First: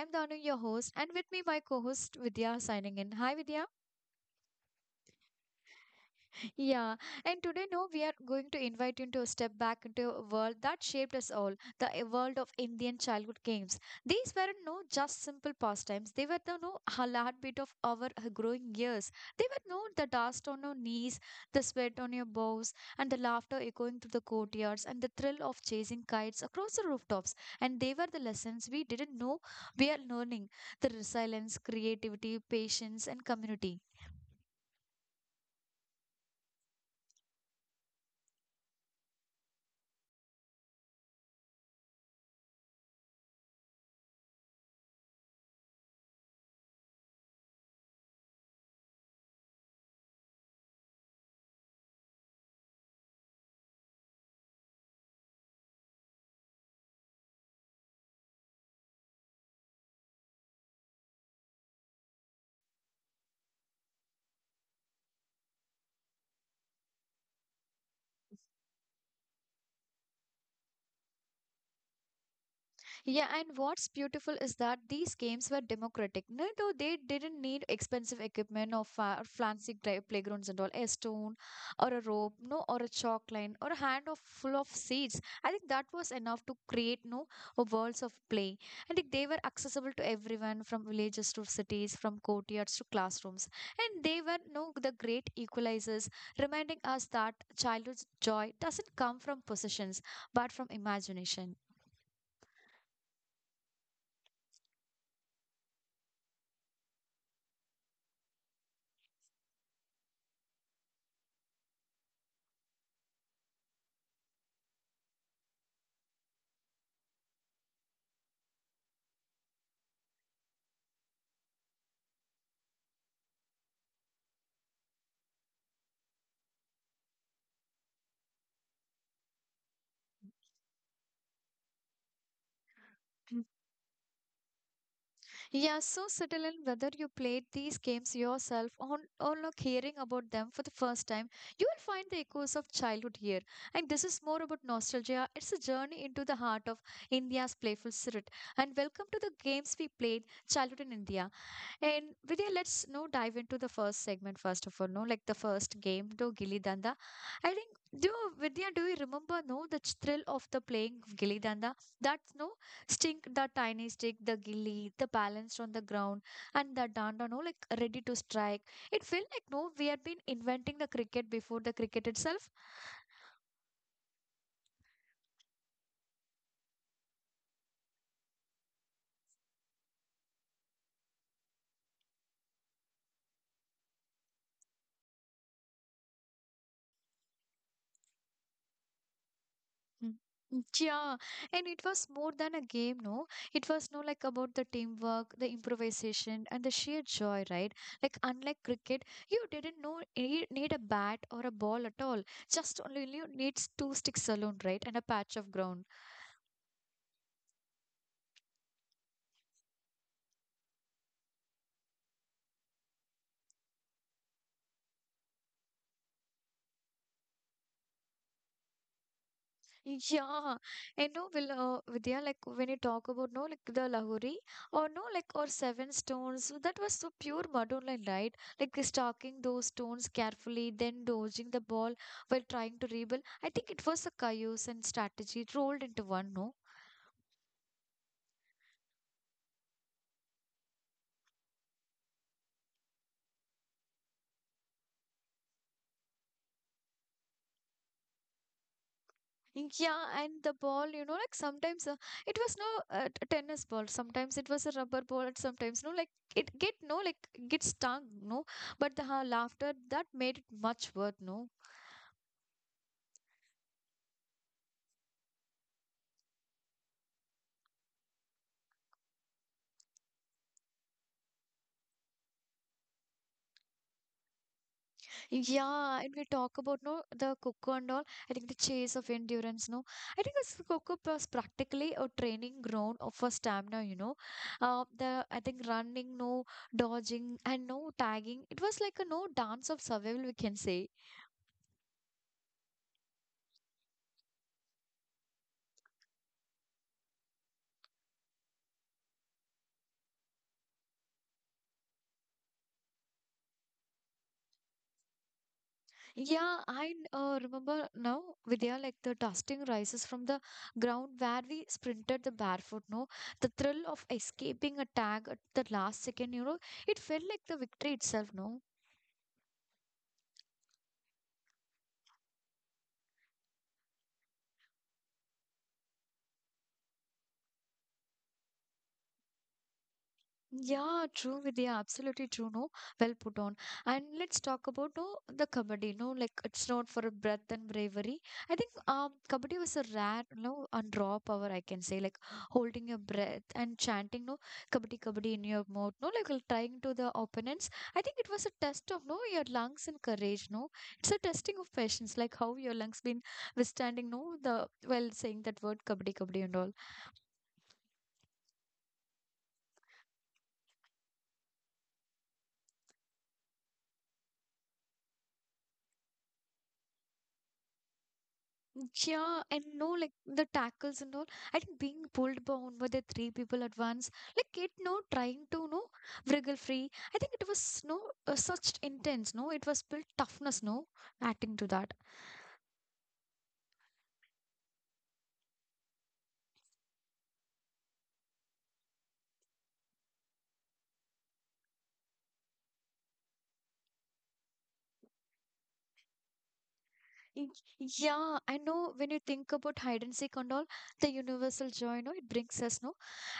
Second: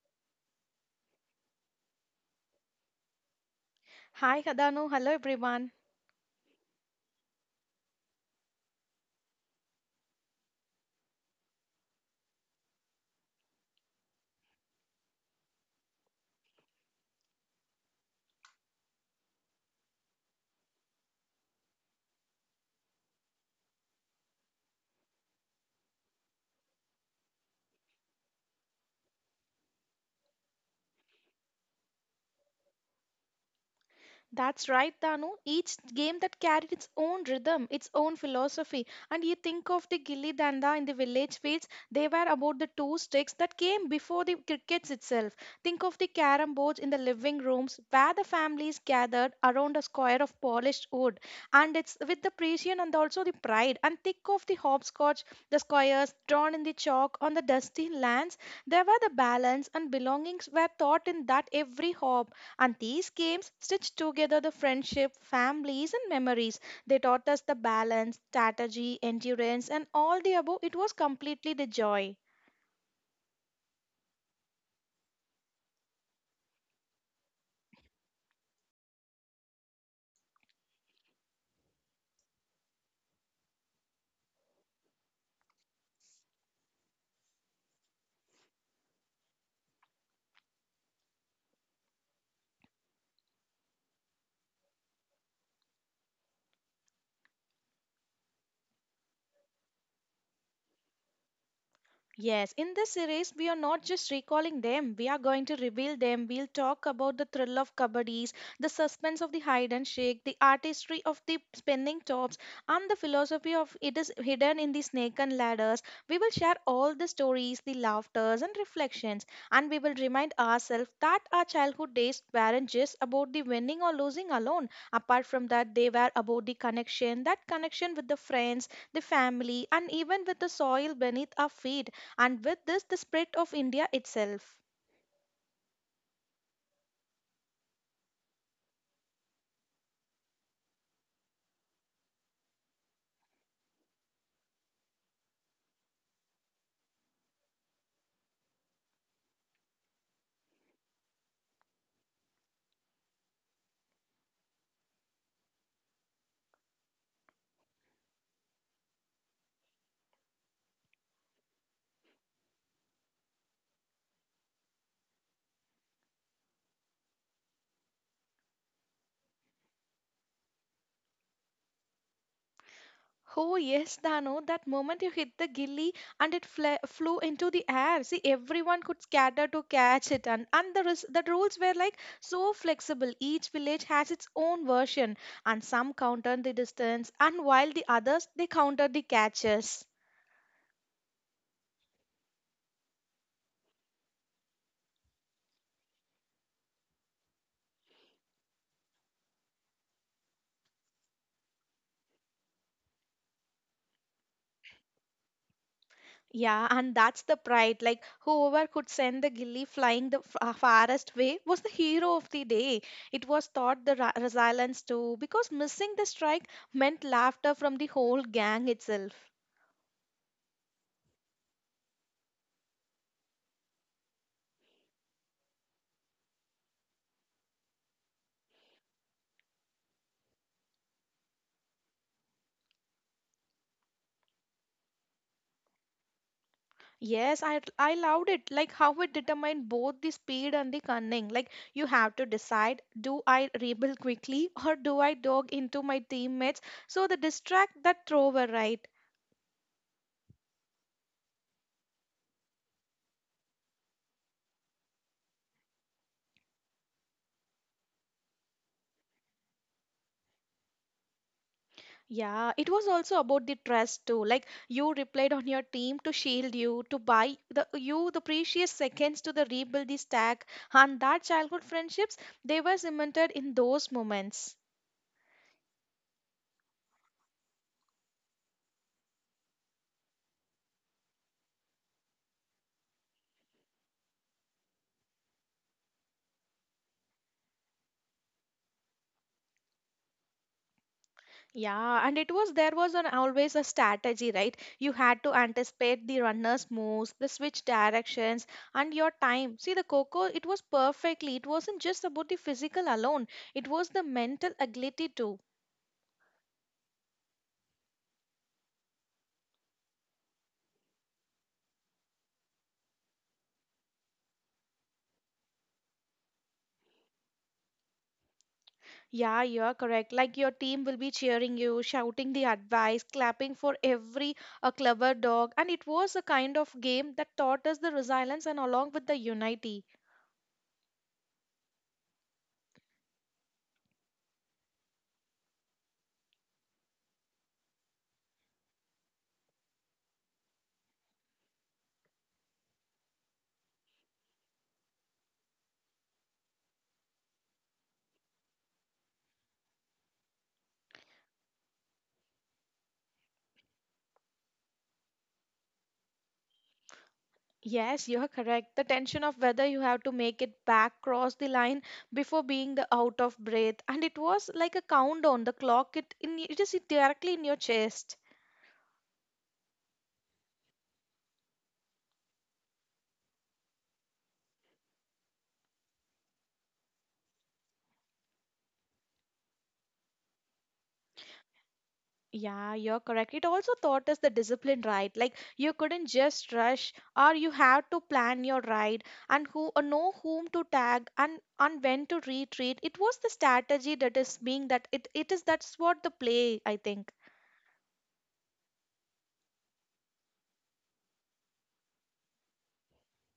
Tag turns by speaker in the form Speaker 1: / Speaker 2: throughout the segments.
Speaker 1: am Danu, your host, and with me my co-host Vidya signing in. Hi Vidya.
Speaker 2: Hi, Danu. Hello, everyone.
Speaker 1: Yeah, and today, no, we are going to invite you into a step back into a world that shaped us all the world of Indian childhood games. These weren't no just simple pastimes, they were the no heartbeat of our growing years. They were no the dust on your knees, the sweat on your bows, and the laughter echoing through the courtyards, and the thrill of chasing kites across the rooftops. And they were the lessons we didn't know we are learning the resilience, creativity, patience, and community.
Speaker 2: That's right, Danu. Each game that carried its own rhythm, its own philosophy. And you think of the gilli danda in the village fields, they were about the two sticks that came before the crickets itself. Think of the carom boards in the living rooms where the families gathered around a square of polished wood. And it's with the precision and also the pride. And think of the hopscotch, the squares drawn in the chalk on the dusty lands. There were the balance and belongings were taught in that every hop. And these games stitch together the friendship, families, and memories. They taught us the balance, strategy, endurance, and all the above. It was completely the joy.
Speaker 1: Yeah, and what's beautiful is that these games were democratic. No, though they didn't need expensive equipment or fancy playgrounds and all, a stone or a rope, no, or a chalk line or a hand of full of seeds. I think that was enough to create no a worlds of play. And like, they were accessible to everyone from villages to cities, from courtyards to classrooms, and they were no the great equalizers, reminding us that childhood's joy doesn't come from possessions but from imagination.
Speaker 2: Yes, in this series, we are not just recalling them, we are going to reveal them. We'll talk about the thrill of kabaddis, the suspense of the hide and shake, the artistry of the spinning tops, and the philosophy of it is hidden in the snake and ladders. We will share all the stories, the laughters, and reflections, and we will remind ourselves that our childhood days weren't just about the winning or losing alone. Apart from that, they were about the connection, that connection with the friends, the family, and even with the soil beneath our feet and with this the spread of India itself.
Speaker 1: Yeah, so subtle in whether you played these games yourself or like hearing about them for the first time, you will find the echoes of childhood here. And this is more about nostalgia. It's a journey into the heart of India's playful spirit. And welcome to the games we played childhood in India. And Vidya, let's now dive into the first segment first of all, no, like the first game, do Gilli Danda. I think, do you, Vidya, do you remember, no, the thrill of the playing of Gilli Danda? That, no, stink, the tiny stick, the gilli, the balance on the ground, and the danda, no, like ready to strike. It felt like, no, we had been inventing the cricket before the cricket itself.
Speaker 2: Oh yes, Dano, that moment you hit the gilly and it flew into the air. See, everyone could scatter to catch it, and the rules were like so flexible. Each village has its own version, and some counted the distance, and while the others they counted the catches.
Speaker 1: Mm. Yeah, and it was more than a game, no? It was no like about the teamwork, the improvisation, and the sheer joy, right? Like unlike cricket, you didn't know need a bat or a ball at all. Just only you needs two sticks alone, right? And a patch of ground.
Speaker 2: Yeah, and that's the pride. Like, whoever could send the gilly flying the farthest way was the hero of the day. It was thought the resilience too, because missing the strike meant laughter from the whole gang itself.
Speaker 1: Yeah, and no, will Vidya, like when you talk about no, like the Lahori or no, like or seven stones, so that was so pure modern line, right? Like stalking those stones carefully, then dodging the ball while trying to rebuild. I think it was a chaos and strategy rolled into one, no?
Speaker 2: Yes, I loved it. Like how it determined both the speed and the cunning. Like you have to decide: do I rebel quickly or do I dog into my teammates? So the distract that thrower, right?
Speaker 1: Yeah, and the ball, you know, like sometimes it was no tennis ball, sometimes it was a rubber ball, and sometimes no, like it get no, like get stung, no, but the laughter that made it much worth, no.
Speaker 2: Yeah, it was also about the trust too. Like you replied on your team to shield you, to buy the you the precious seconds to the rebuild the stack, and that childhood friendships they were cemented in those moments.
Speaker 1: Yeah, and we talk about no the Coco and all. I think the chase of endurance, no. I think this Coco was practically a training ground of for stamina, you know. The I think running, no dodging, and no tagging. It was like a no dance of survival, we can say.
Speaker 2: Yeah, and it was there was an always a strategy, right? You had to anticipate the runner's moves, the switch directions, and your time. See the Coco, it was perfectly. It wasn't just about the physical alone. It was the mental agility too.
Speaker 1: Yeah, I remember now, Vidya, like the dusting rises from the ground where we sprinted the barefoot, no. The thrill of escaping a tag at the last second, you know, it felt like the victory itself, no.
Speaker 2: Yeah, you're correct. Like your team will be cheering you, shouting the advice, clapping for every a clever dog. And it was a kind of game that taught us the resilience and along with the unity.
Speaker 1: Yeah, true, Vidya. Absolutely true. No, well put on. And let's talk about no the kabaddi. No, like it's not for breath and bravery. I think kabaddi was a rare, no, and raw power. I can say like holding your breath and chanting no kabaddi kabaddi in your mouth. No, like trying to the opponents. I think it was a test of no your lungs and courage. No, it's a testing of patience, like how your lungs been withstanding. No, the well saying that word kabaddi kabaddi and all.
Speaker 2: Yes, you're correct. The tension of whether you have to make it back, cross the line before being the out of breath. And it was like a countdown. The clock it in it is directly in your chest.
Speaker 1: Yeah, and no, like the tackles and all. I think being pulled down by the three people at once, like it, no, trying to, no, wriggle free. I think it was, no, such intense, no, it was built toughness, no, acting to that.
Speaker 2: Yeah, you're correct. It also taught us the discipline, right? Like you couldn't just rush, or you had to plan your ride and who know whom to tag and when to retreat. It was the strategy that is being that it is that's what the play, I think.
Speaker 1: Y- Yeah, I know when you think about hide and seek and all, the universal joy, no, it brings us, no.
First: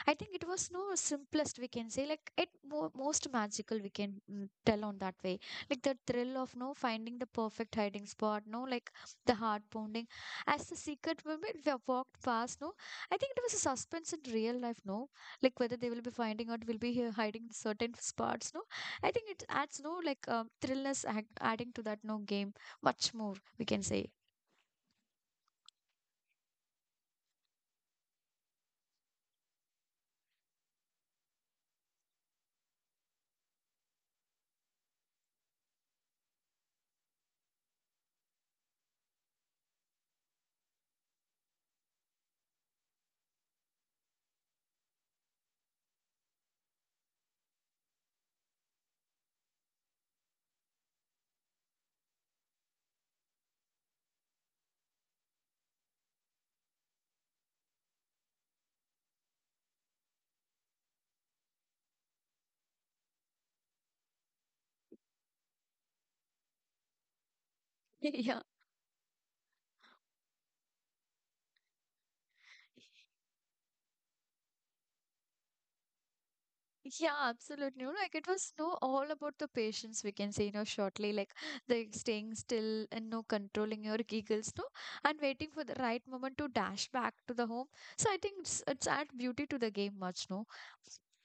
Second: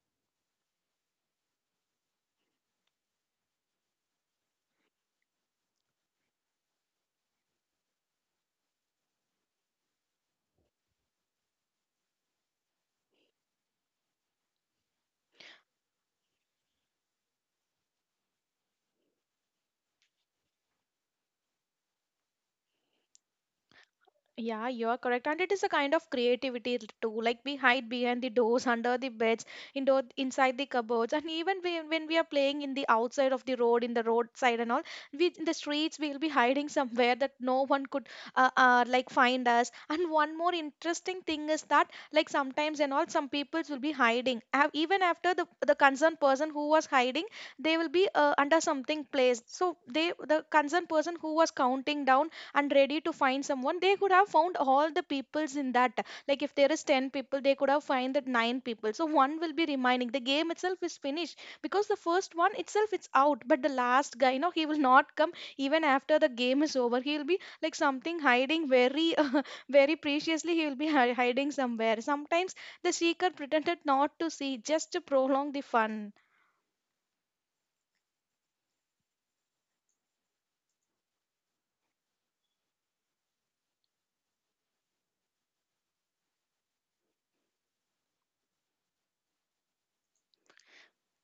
Speaker 1: I think it was no simplest we can say, like it mo most magical we can tell on that way. Like the thrill of no finding the perfect hiding spot, no, like the heart pounding. As the secret moment we have walked past, no, I think it was a suspense in real life, no, like whether they will be finding out, will be here hiding in certain spots, no. I think it adds no like thrillness adding to that no game much more we can say.
Speaker 2: Yeah, you are correct. And it is a kind of creativity too. Like we hide behind the doors, under the beds, indoor, inside the cupboards. And even we, when we are playing in the outside of the road, in the roadside and all, we in the streets, we'll be hiding somewhere that no one could like find us. And one more interesting thing is that like sometimes and all, some people will be hiding. Have, even after the concerned person who was hiding, they will be under something place. So they, the concerned person who was counting down and ready to find someone they could have found all the peoples in that. Like if there is 10 people they could have find that 9 people, so one will be remaining. The game itself is finished because the first one itself it's out, but the last guy, you know, he will not come even after the game is over. He will be like something
Speaker 1: Yeah.
Speaker 2: hiding very very preciously. He will be hiding somewhere sometimes the seeker pretended not to see just to prolong the fun.
Speaker 1: Yeah, absolutely. You know, like it was no all about the patience, we can say, you know, shortly, like the staying still and no controlling your giggles, no, and waiting for the right moment to dash back to the home. So I think it's add beauty to the game much, no.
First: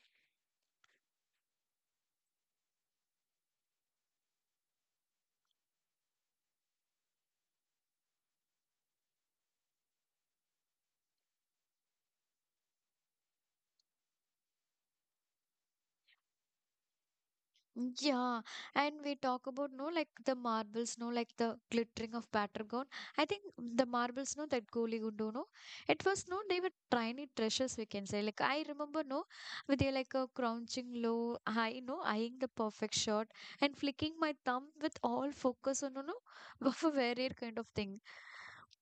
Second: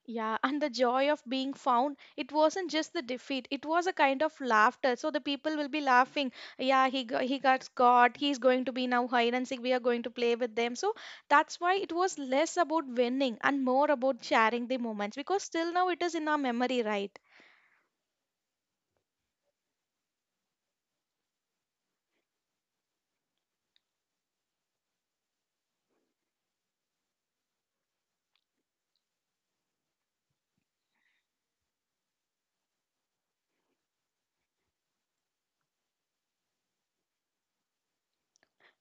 Speaker 2: Yeah, and the joy of being found, it wasn't just the defeat, it was a kind of laughter. So the people will be laughing. Yeah, he got caught. He's going to be now hide and seek. We are going to play with them. So that's why it was less about winning and more about sharing the moments, because still now it is in our memory, right?
Speaker 1: Yeah, and we talk about no like the marbles, no like the glittering of Patragon. I think the marbles, no that Goli Gundo, no, it was no they were tiny treasures we can say. Like I remember, no, with a like a crouching low, high, no eyeing the perfect shot and flicking my thumb with all focus on no no of a rare kind of thing.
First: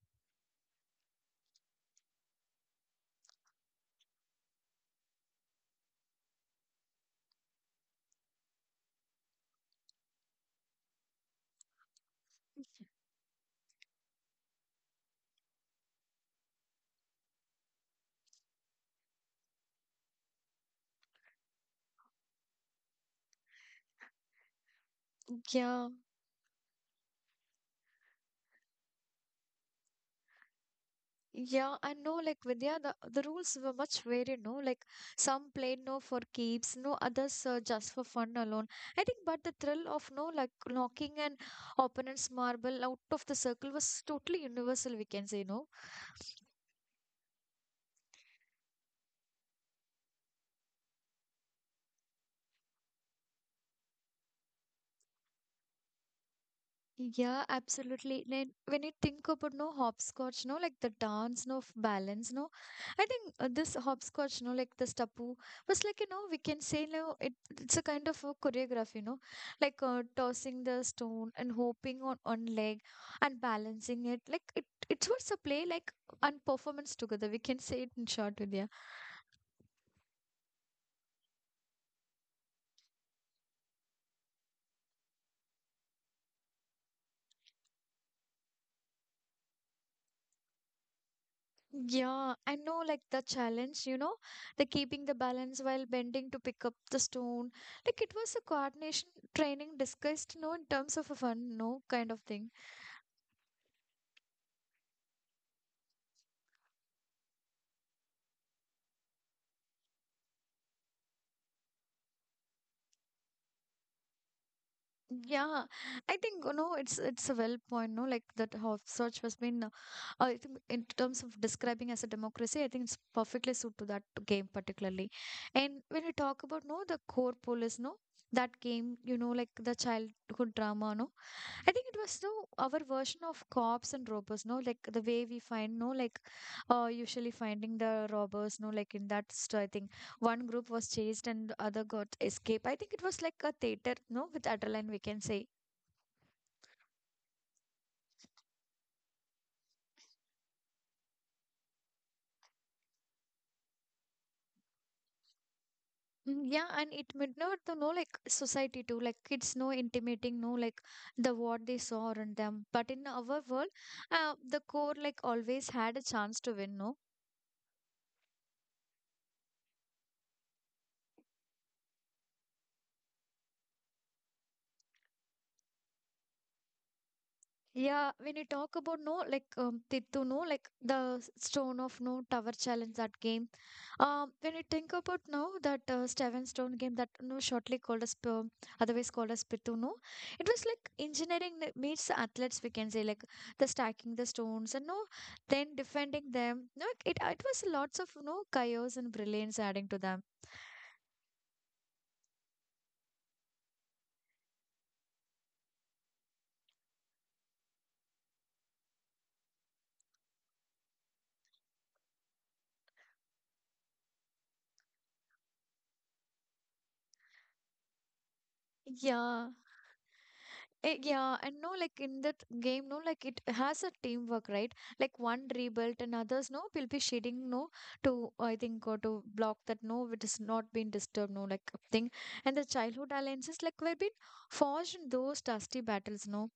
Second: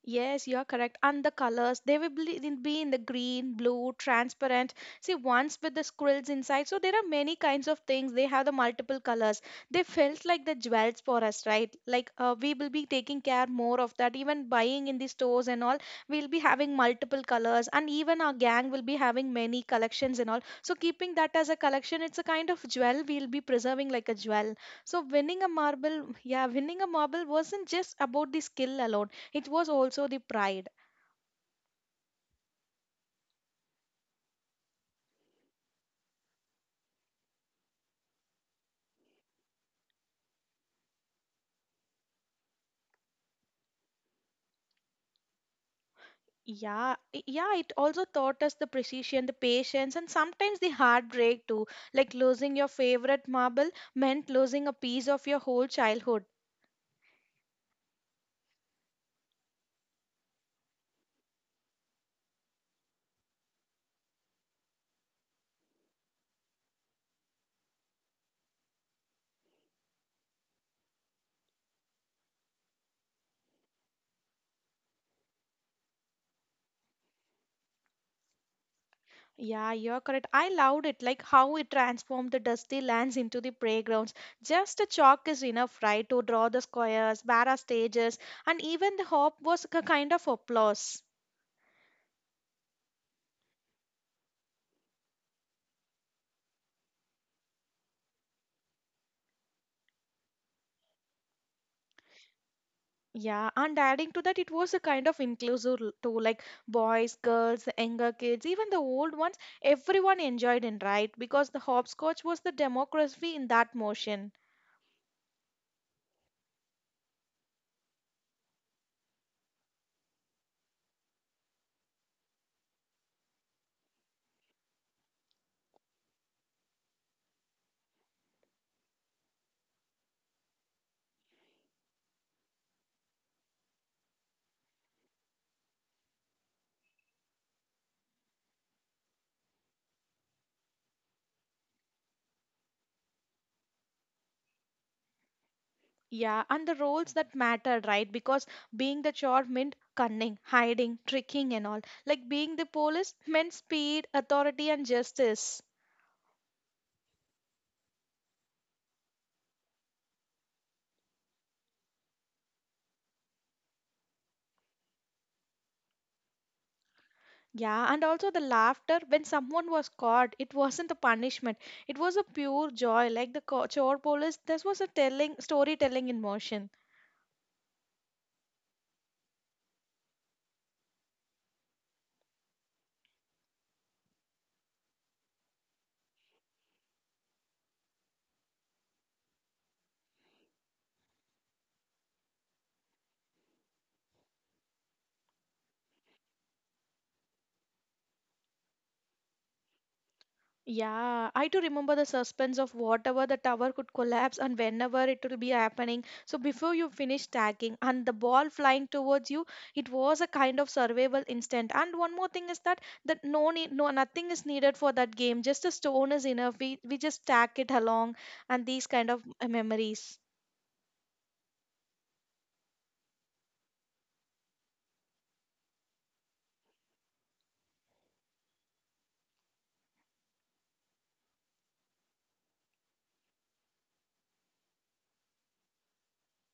Speaker 2: Yes, you're correct. And the colors, they will be in the green, blue, transparent. See, once with the squirrels inside. So there are many kinds of things. They have the multiple colors. They felt like the jewels for us, right? Like we will be taking care more of that. Even buying in the stores and all, we'll be having multiple colors. And even our gang will be having many collections and all. So keeping that as a collection, it's a kind of jewel we'll be preserving like a jewel. So winning a
Speaker 1: Yeah.
Speaker 2: marble, yeah, winning a marble wasn't just about the skill alone, it was also the pride.
Speaker 1: Yeah, and no, like Vidya, the rules were much varied, no? Like some played no for keeps, no others just for fun alone. I think, but the thrill of no, like knocking an opponent's marble out of the circle was totally universal, we can say, no?
Speaker 2: Yeah, it also taught us the precision, the patience, and sometimes the heartbreak too. Like losing your favorite marble meant losing a piece of your whole childhood.
Speaker 1: Yeah, absolutely. Then when you think about no hopscotch, no like the dance, no balance, no. I think this hopscotch, no like this tapu was like you know we can say no it's a kind of a choreography, you know, like tossing the stone and hopping on one leg and balancing it. Like it's what's a play like and performance together. We can say it in short, Vidya.
Speaker 2: Yeah, you're correct. I loved it, like how it transformed the dusty lands into the playgrounds. Just a chalk is enough, right, to draw the squares, barra stages, and even the hop was a kind of applause.
Speaker 1: Yeah, I know like the challenge, you know, the keeping the balance while bending to pick up the stone. Like it was a coordination training discussed, you know, in terms of a fun, no kind of thing.
Speaker 2: Yeah, and adding to that, it was a kind of inclusive too, like boys, girls, younger kids, even the old ones, everyone enjoyed it, right? Because the hopscotch was the democracy in that motion.
Speaker 1: Yeah, I think, you know, it's a well point, no, like that hopscotch has been, I think in terms of describing as a democracy, I think it's perfectly suited to that game particularly. And when we talk about, no, the core police, no, that game, you know, like the childhood drama, no. I think it was no our version of cops and robbers, no, like the way we find no, like usually finding the robbers, no, like in that I think one group was chased and the other got escape. I think it was like a theater, no, with adrenaline we can say.
Speaker 2: Yeah, and the roles that mattered, right? Because being the chore meant cunning, hiding, tricking, and all. Like being the police meant speed, authority, and justice.
Speaker 1: Yeah, and it midnight to know like society too, like kids know intimating, no like the what they saw around them. But in our world, the core like always had a chance to win, no.
Speaker 2: Yeah, and also the laughter when someone was caught, it wasn't a punishment. It was a pure joy. Like the chore police, this was a telling storytelling in motion.
Speaker 1: Yeah, when you talk about no, like Tittu, no, like the Stone of No Tower Challenge that game. When you think about now that Seven Stone game that no shortly called as otherwise called as Pitu, no, it was like engineering that meets athletes. We can say like the stacking the stones and no, then defending them. No, it was lots of no chaos and brilliance adding to them.
Speaker 2: Yeah, I too remember the suspense of whatever the tower could collapse and whenever it will be happening. So before you finish tagging and the ball flying towards you, it was a kind of survival instant. And one more thing is that that no need, no nothing is needed for that game. Just a stone is enough. We just tag it along and these kind of
Speaker 1: Yeah.
Speaker 2: memories.
Speaker 1: Eh, yeah, and no, like in that game, no, like it has a teamwork, right? Like one rebuilt and others, no, will be shading, no, to I think or to block that, no, it is not being disturbed, no, like thing. And the childhood alliances, like were being forged in those dusty battles, no.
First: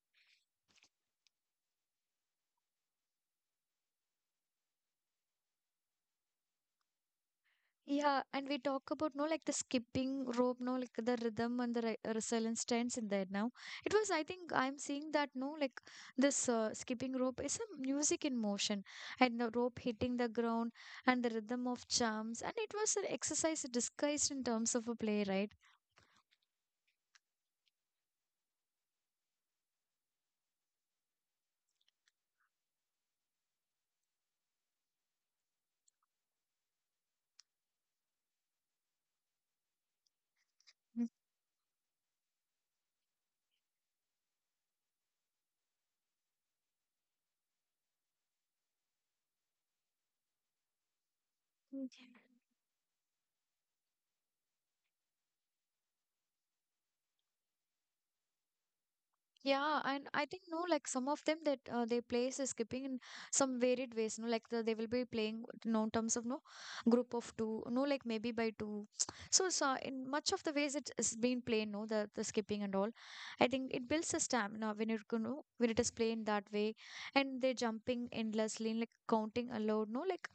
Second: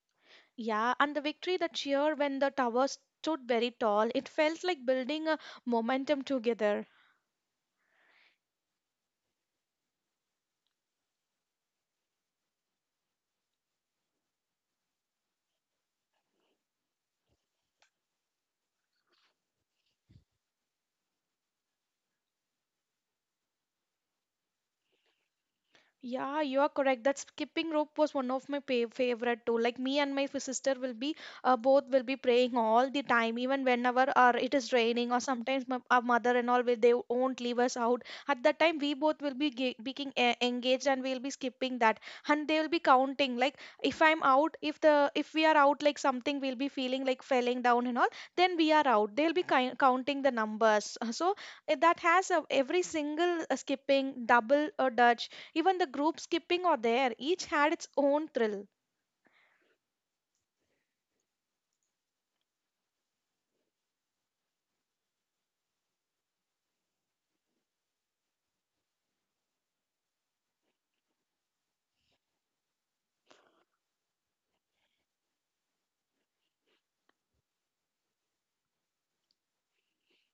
Speaker 2: Yeah, and the victory, the cheer when the tower stood very tall, it felt like building a momentum together.
Speaker 1: Yeah, and we talk about no like the skipping rope, no like the rhythm and the re resilience trends in there now. It was, I think, I'm seeing that no like this skipping rope is a music in motion, and the rope hitting the ground and the rhythm of jumps, and it was an exercise disguised in terms of a play, right?
Speaker 2: Yeah, you are correct. That skipping rope was one of my favorite too. Like me and my sister will be, both will be praying all the time, even whenever it is raining or sometimes our mother and all will they won't leave us out. At that time, we both will be engaged and we'll be skipping that, and they will be counting. Like if I'm out, if the if we are out, like something we'll be feeling like falling down and all, then we are out. They'll be counting the numbers. So that has a, every single skipping, double or dutch, even the group skipping or there, each had its own thrill.
Speaker 1: Yeah, and I think no, like some of them that they play is skipping in some varied ways. No, like the, they will be playing no in terms of no group of two. No, like maybe by two. So, in much of the ways it is being played. No, the skipping and all. I think it builds a stamina when when it is played that way, and they're jumping endlessly, like counting aloud. No, like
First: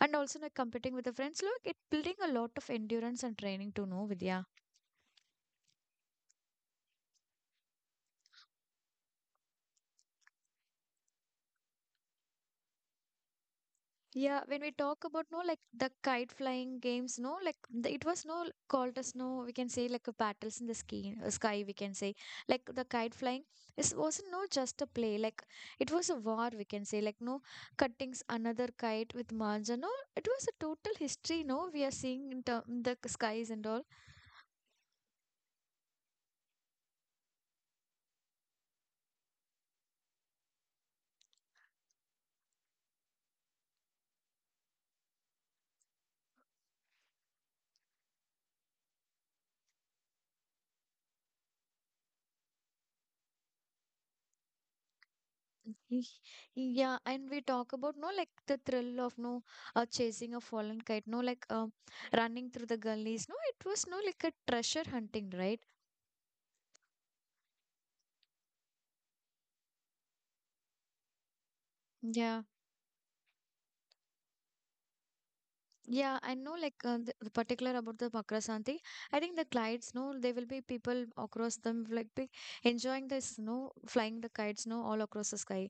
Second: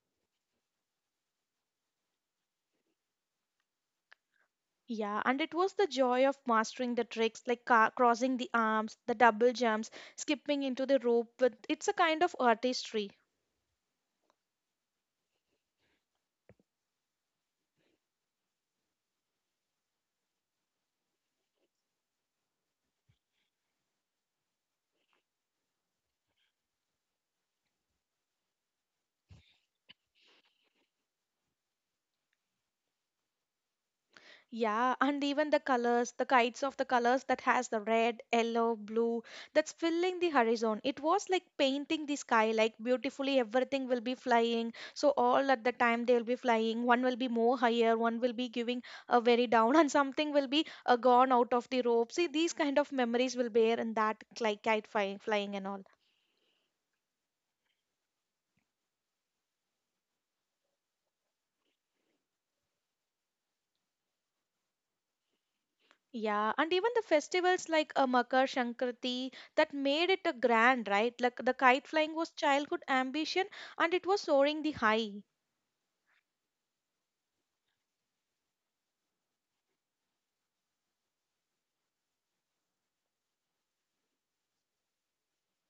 Speaker 1: and also like competing with the friends. Look, it building a lot of endurance and training to know Vidya.
Speaker 2: Yeah, and it was the joy of mastering the tricks like crossing the arms, the double jumps, skipping into the rope with it's a kind of artistry.
Speaker 1: Yeah, when we talk about no like the kite flying games, no like the, it was no called as no we can say like a battles in the sky, sky we can say like the kite flying is wasn't no just a play like it was a war we can say like no cuttings another kite with manja no it was a total history no we are seeing in the skies and all.
Speaker 2: Yeah, and even the colors, the kites of the colors that has the red, yellow, blue, that's filling the horizon. It was like painting the sky, like beautifully everything will be flying. So all at the time they'll be flying. One will be more higher, one will be giving a very down, and something will be gone out of the rope. See, these kind of memories will bear in that like kite flying, flying and all.
Speaker 1: Y- Yeah, and we talk about no like the thrill of no chasing a fallen kite, no like running through the gullies. No, it was no like a treasure hunting, right?
Speaker 2: Yeah, and even the festivals like Makar Sankranti that made it a grand, right? Like the kite flying was
Speaker 1: Yeah,
Speaker 2: childhood ambition and it was soaring the high.
Speaker 1: yeah, I know like the particular about the Makrasanti. I think the kites, no, there will be people across them like be enjoying the snow, flying the kites, no, all across the sky.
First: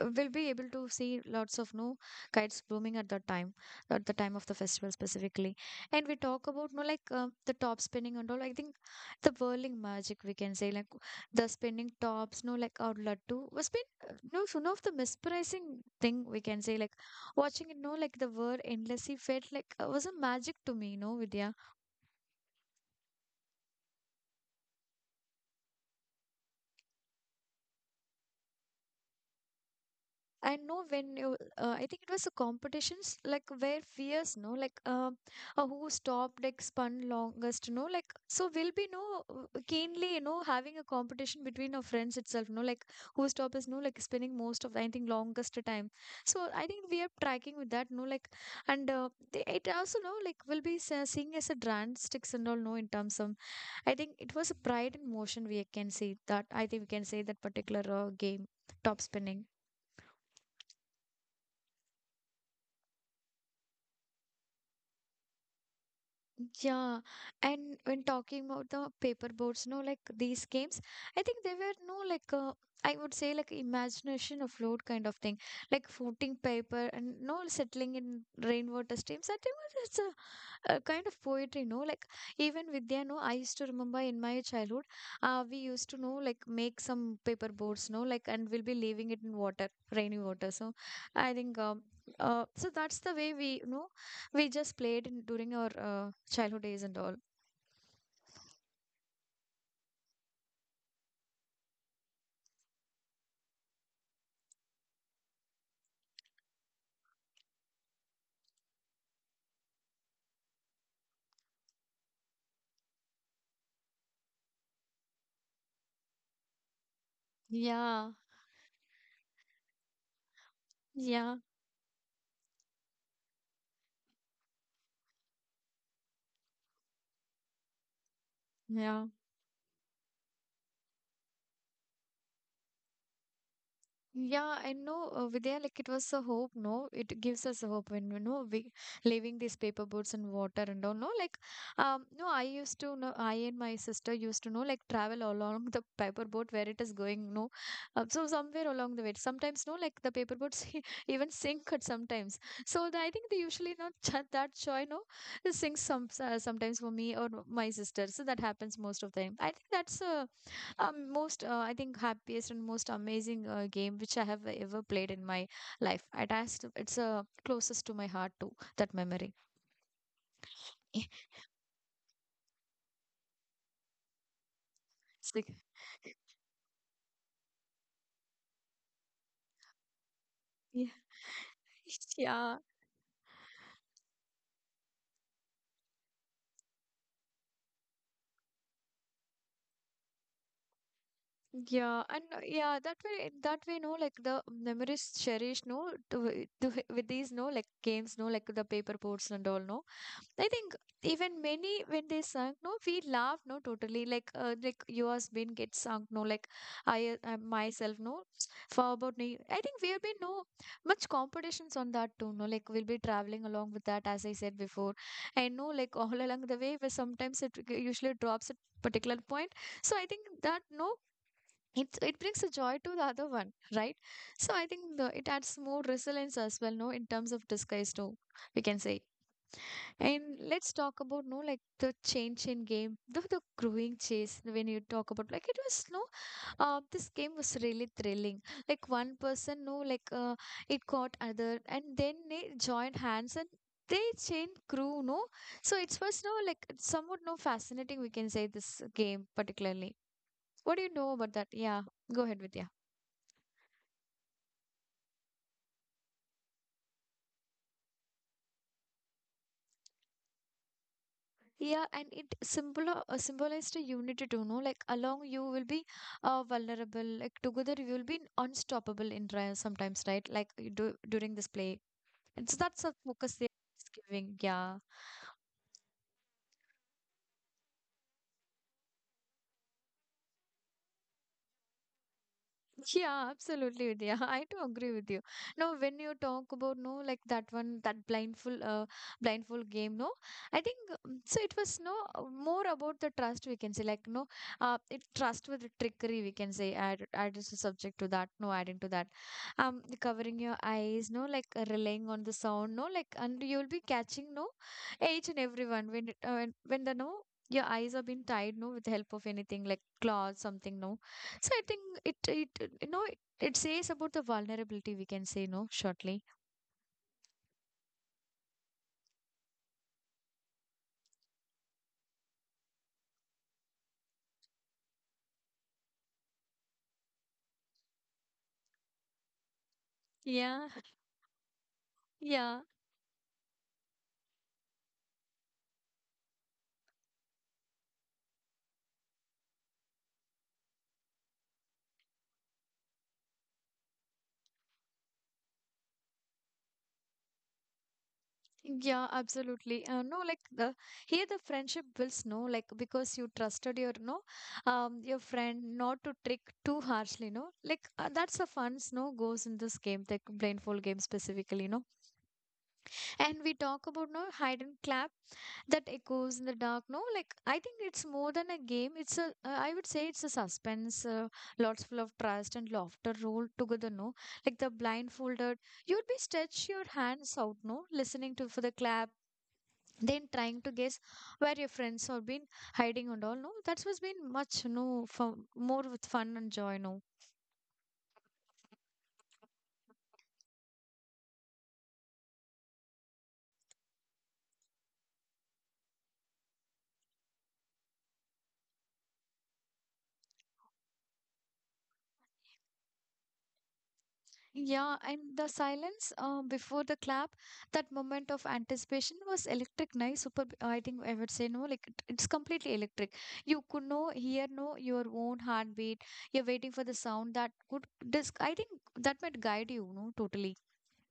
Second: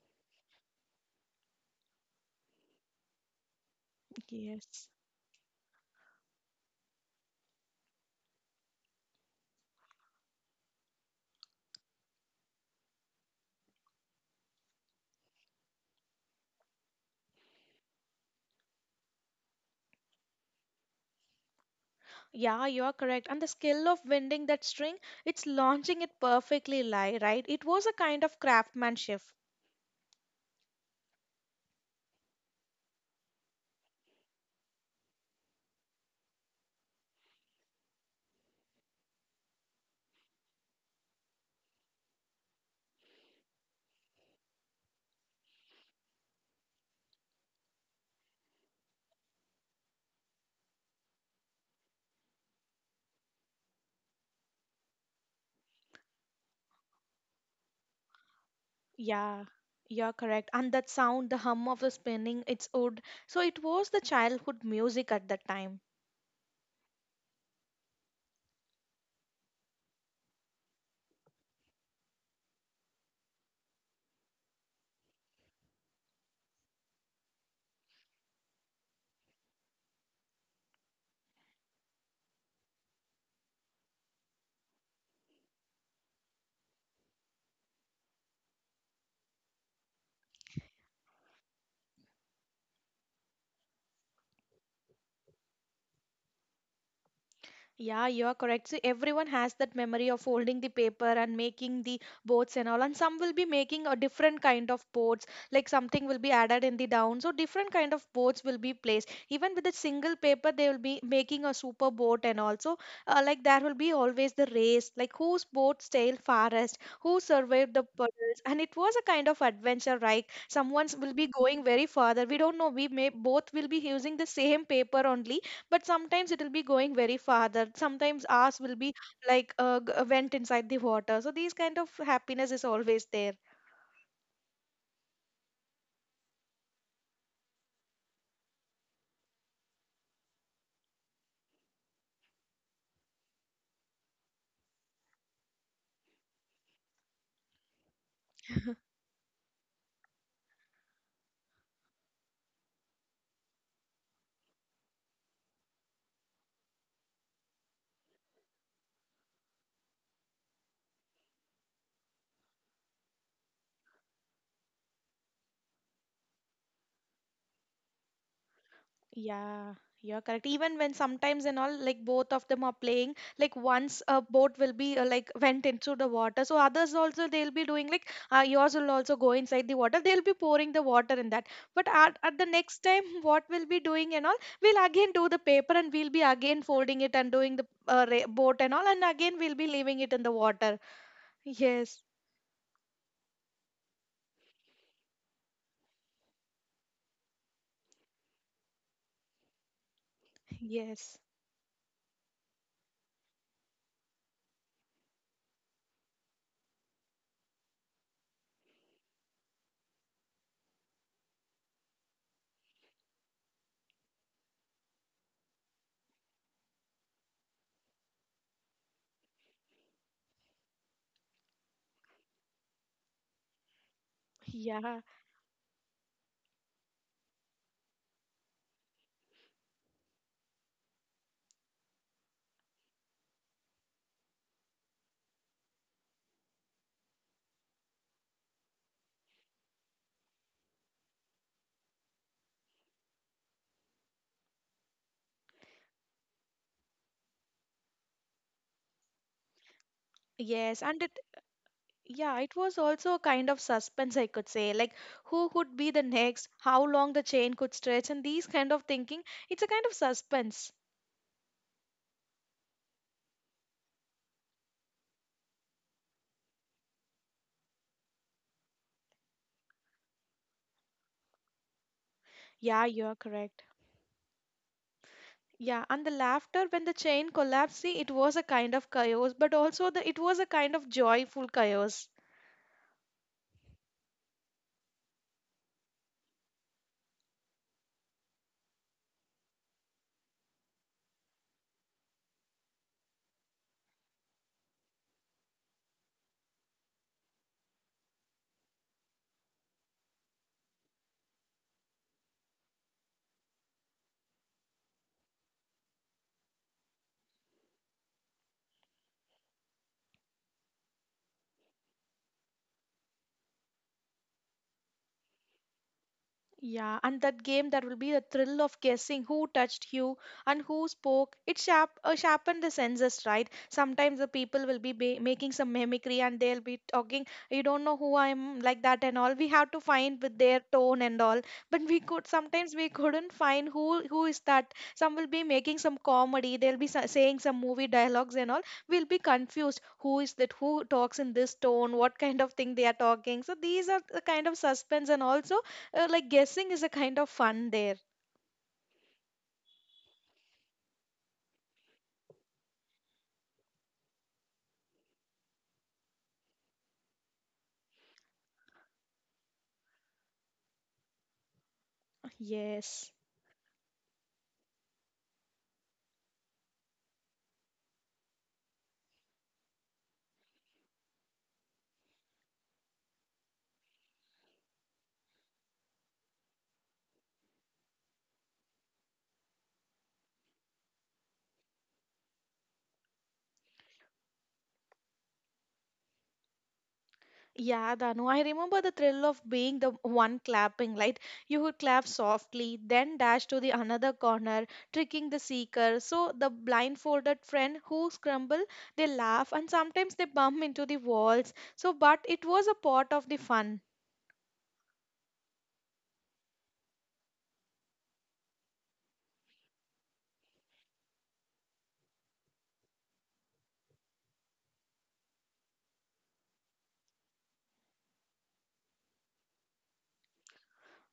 Speaker 1: We'll be able to see lots of no kites blooming at that time at the time of the
Speaker 2: Yes.
Speaker 1: festival specifically, and we talk about no like the top spinning and all. I think the whirling magic we can say like the spinning tops no like our laddu was been no it's one of the mesmerizing thing we can say like watching it no like the whir endlessly felt like was a magic to me no Vidya.
Speaker 2: Yeah, you are correct. And the skill of winding that string, it's launching it perfectly right? It was a kind of craftsmanship.
Speaker 1: I know when you, I think it was a competitions like where fierce, no, like who stopped, like spun longest, no, like so we'll be no keenly, you know, having a competition between our friends itself, no, like who stop is no, like spinning most of the, I think longest time. So I think we are tracking with that, no, like and they, it also no, like will be seeing as a brand sticks and all, no, in terms of I think it was a pride in motion we can see that. I think we can say that particular game top spinning.
Speaker 2: Yeah, you're correct. And that sound, the hum of the spinning, its wood. So it was the childhood music at that time.
Speaker 1: Yeah, and when talking about the paper boards, no, like these games, I think they were no like I would say like imagination afloat kind of thing, like floating paper and no settling in rainwater streams. I think it's a kind of poetry, no? Like even Vidya, no, I used to remember in my childhood, we used to know like make some paper boats, no, like and we'll be leaving it in water, rainy water. So I think so that's the way we we just played in, during our childhood days and all.
Speaker 2: Yeah, you are correct. So everyone has that memory of folding the paper and making the boats and all. And some will be making a different kind of boats, like something will be added in the down. So different kind of boats will be placed. Even with a single paper, they will be making a super boat and also like there will be always the race, like whose boat sailed farthest, who survived the
Speaker 1: Yeah,
Speaker 2: puddles. And it was a kind of adventure, right? Someone's will be
Speaker 1: yeah,
Speaker 2: going very further. We don't know. We may both will be using the same paper only, but sometimes it will be going very farther. Sometimes ours will be
Speaker 1: yeah.
Speaker 2: like g- a went inside the water. So these kind of happiness is always there.
Speaker 1: Yeah, I know, Vidya, like it was a hope, no? It gives us a hope when, you know, we leaving these paper boats in water and all, no? Like, no, I used to know, I and my sister used to know, like, travel along the paper boat where it is going, no? So, somewhere along the way, sometimes, no, like the paper boats even sink at sometimes. So, the, I think they usually not that, that joy, no? It sinks some, sometimes for me or my sister. So, that happens most of the time. I think that's a most I think happiest and most amazing game which I have ever played in my life. It has to, it's closest to my heart too, that memory.
Speaker 2: Yeah, you're correct. Even when
Speaker 1: It's
Speaker 2: sometimes and all, like both of them are playing, like once a boat will be like
Speaker 1: like-
Speaker 2: went into the water, so others also they'll be doing like yours will also go inside the water. They'll be pouring the
Speaker 1: yeah.
Speaker 2: water in that. But at the
Speaker 1: Yeah,
Speaker 2: next time what we'll be doing and all, we'll again do the paper and we'll be again folding it and doing the boat and all, and again we'll be leaving it in the water.
Speaker 1: yeah,
Speaker 2: Yes,
Speaker 1: and yeah, that way no like the memories cherished no, with these no like games no like the paper boards and all, no, I think.
Speaker 2: yes,
Speaker 1: Even many when they sung, no, we laugh, no, totally. Like yours been get sung, no, like I, myself, no, for about me. I think we have been no much competitions on that too, no, like we'll be traveling along with that, as I said before. I know, like all along the way, but sometimes it usually drops at particular point. So I think that no. It brings a joy to the other one, right? So I think
Speaker 2: yeah,
Speaker 1: the, it adds more resilience as well, no, in terms of disguise too, we can say. And let's talk about no like the change in game, the growing chase when you talk about like it was no this game was really thrilling. Like one person no like it caught other and then they joined hands and they chain crew no so it was no like somewhat no fascinating we can say this game particularly. What
Speaker 2: yes,
Speaker 1: do you
Speaker 2: and
Speaker 1: know
Speaker 2: it,
Speaker 1: about that? Yeah, go
Speaker 2: yeah,
Speaker 1: ahead
Speaker 2: it
Speaker 1: with.
Speaker 2: was also a kind of suspense, I could say, like who would be the next, how long the chain could stretch, and these kind of thinking. It's a kind of suspense.
Speaker 1: Yeah, and it symbolized a unity to know like along you will be vulnerable, like together you will be unstoppable in trials sometimes, right, like you do during this play. And so that's
Speaker 2: Yeah,
Speaker 1: a
Speaker 2: you're
Speaker 1: focus they
Speaker 2: correct.
Speaker 1: giving. Yeah.
Speaker 2: Yeah, and the laughter when the chain collapsed, see, it was a kind of chaos, but also the it was a kind of joyful chaos.
Speaker 1: Yeah, absolutely, Vidya. I do agree with you. Now, when you talk about no, like that one, that blindfold game, no, I think so, it was no more about the trust we can say, like no, it trust with the trickery we can say. Add is a subject to that. No, adding to that, the covering your eyes, no, like relying on the sound, no, like and you'll be catching no, each and everyone when when the no, your eyes are being tied, no, with the help of anything like cloth, something, no so I think it it you know it, it says about the vulnerability we can say no shortly.
Speaker 2: Yeah, and that game, that will be the thrill of guessing who touched you and who spoke. It sharpened the senses, right? Sometimes the people will be making some mimicry and they'll be talking, you don't know who I'm, like that and all. We have to find with their
Speaker 1: Yeah,
Speaker 2: tone and all. But we could,
Speaker 1: yeah,
Speaker 2: sometimes we couldn't find who is that. Some will be making some comedy. They'll be saying some movie dialogues and all. We'll be confused. Who is that? Who talks in this tone? What kind of thing they are talking? So these are the kind of suspense, and also like guessing is a kind of fun there.
Speaker 1: yeah, absolutely. No, like the here the friendship builds no like because you trusted your no your friend not to trick too harshly no like that's the fun no goes in this game the blindfold game specifically no.
Speaker 2: Yes.
Speaker 1: And we talk about no hide and clap that echoes in the dark no like I think it's more than a game. It's a I would say it's a suspense, lots full of trust and laughter rolled together, no, like the blindfolded you'd be stretch your hands out no listening to for the clap, then trying to guess where your friends have been hiding and all, no, that's what's been much no for more with fun and joy, no.
Speaker 2: Yeah, Danu, I remember the thrill of being the one clapping, right? You would clap softly, then dash to the another corner, tricking the seeker. So the blindfolded friend who scramble, they laugh and sometimes they bump into the walls. So, but it was a part of the fun.
Speaker 1: Yeah, and the silence before the clap, that moment of anticipation was electric, nice, super. I think I would say no, like it's completely electric. You could no hear no your own heartbeat. You're waiting for the sound that could disc. I think that might guide you, no, totally.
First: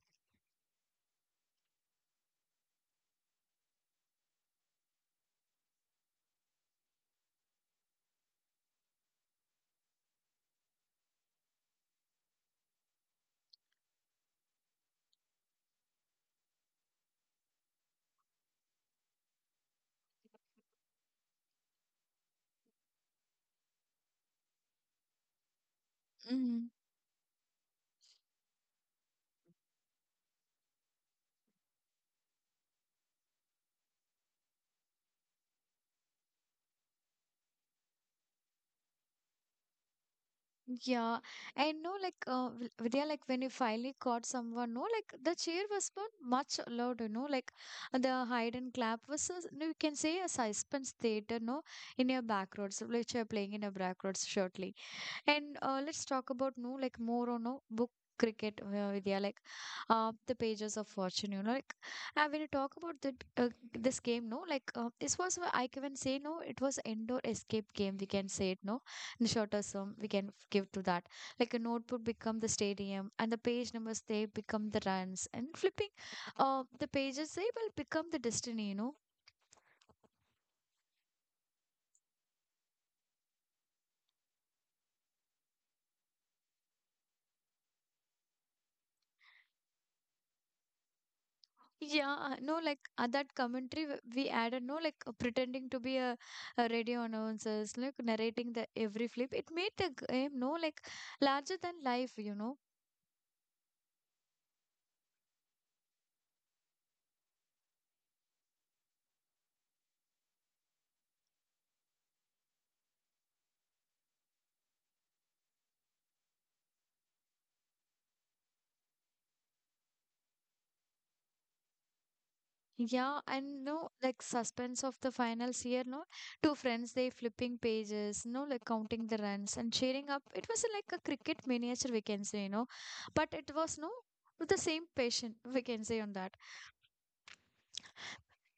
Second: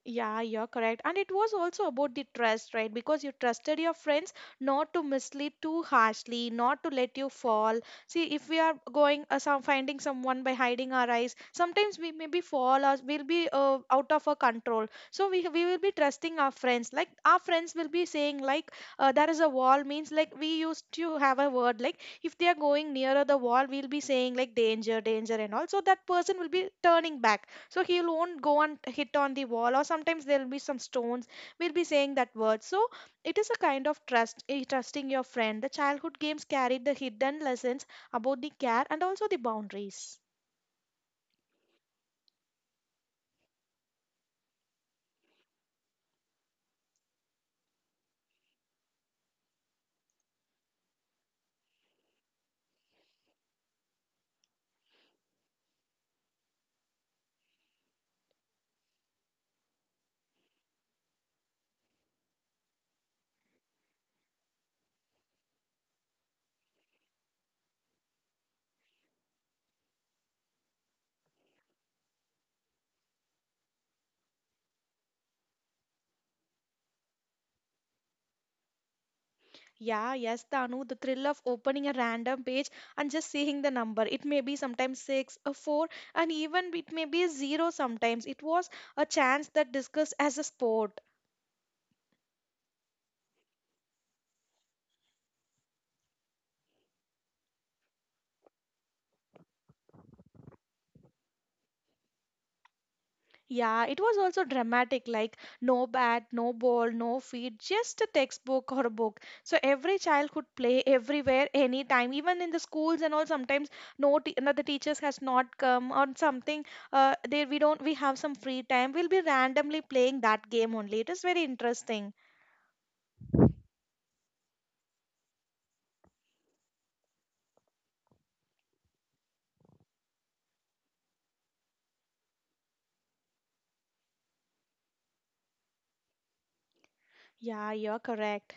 Speaker 2: Yeah, you're correct. And it was also about the trust, right? Because you trusted your friends not to mislead too harshly, not to let you fall. See, if we are going some finding someone by hiding our eyes, sometimes we maybe fall or we'll be out of our control. So we will be trusting our friends. Like our friends will be saying like there is a wall, means like we used to have a word, like if they are going nearer the wall, we'll be saying like danger, danger and all. So that person will
Speaker 1: Mm-hmm.
Speaker 2: be turning back, so he won't go and hit on the wall. Or sometimes there'll be some stones, we'll be saying that word. So it is a kind of trust, trusting your friend. The childhood games carried the hidden lessons about the care and also the boundaries.
Speaker 1: Yeah, I know, like Vidya, like when you finally caught someone, no, like the cheer was not much loud, you know, like the hide and clap was, a, you can say, a suspense theater, no, in your back roads, which you're playing in your back roads shortly. And let's talk about no like more on no book cricket, Vidya, like the pages of fortune, you know, like and when you talk about the this game no like this was where I can say no it was indoor escape game we can say it no in shorter term we can give to that, like a notebook become the stadium and the page numbers they become the runs and flipping the pages they will become the destiny, you know.
Speaker 2: Yeah, yes, Tanu, the thrill of opening a random page and just seeing the number. It may be sometimes 6, a 4, and even it may be a 0. Sometimes it was a chance that discussed as a sport.
Speaker 1: Yeah, no, like that commentary we added, no, like pretending to be a radio announcers, like narrating the every flip. It made the game, no, like larger than life, you know.
Speaker 2: Yeah, it was also dramatic, like no bat, no ball, no feet, just a textbook or a book. So every child could play everywhere, anytime, even in the schools and all. Sometimes the teachers has not come or something. They We don't, we have some free time. We'll be randomly playing that game only. It is very interesting.
Speaker 1: Yeah, and no, like suspense of the finals here, no. Two friends, they flipping pages, no, like counting the runs and cheering up. It was like a cricket miniature, we can say, you know. But it was no, with the same passion, we can say on that.
Speaker 2: Yeah, you're correct.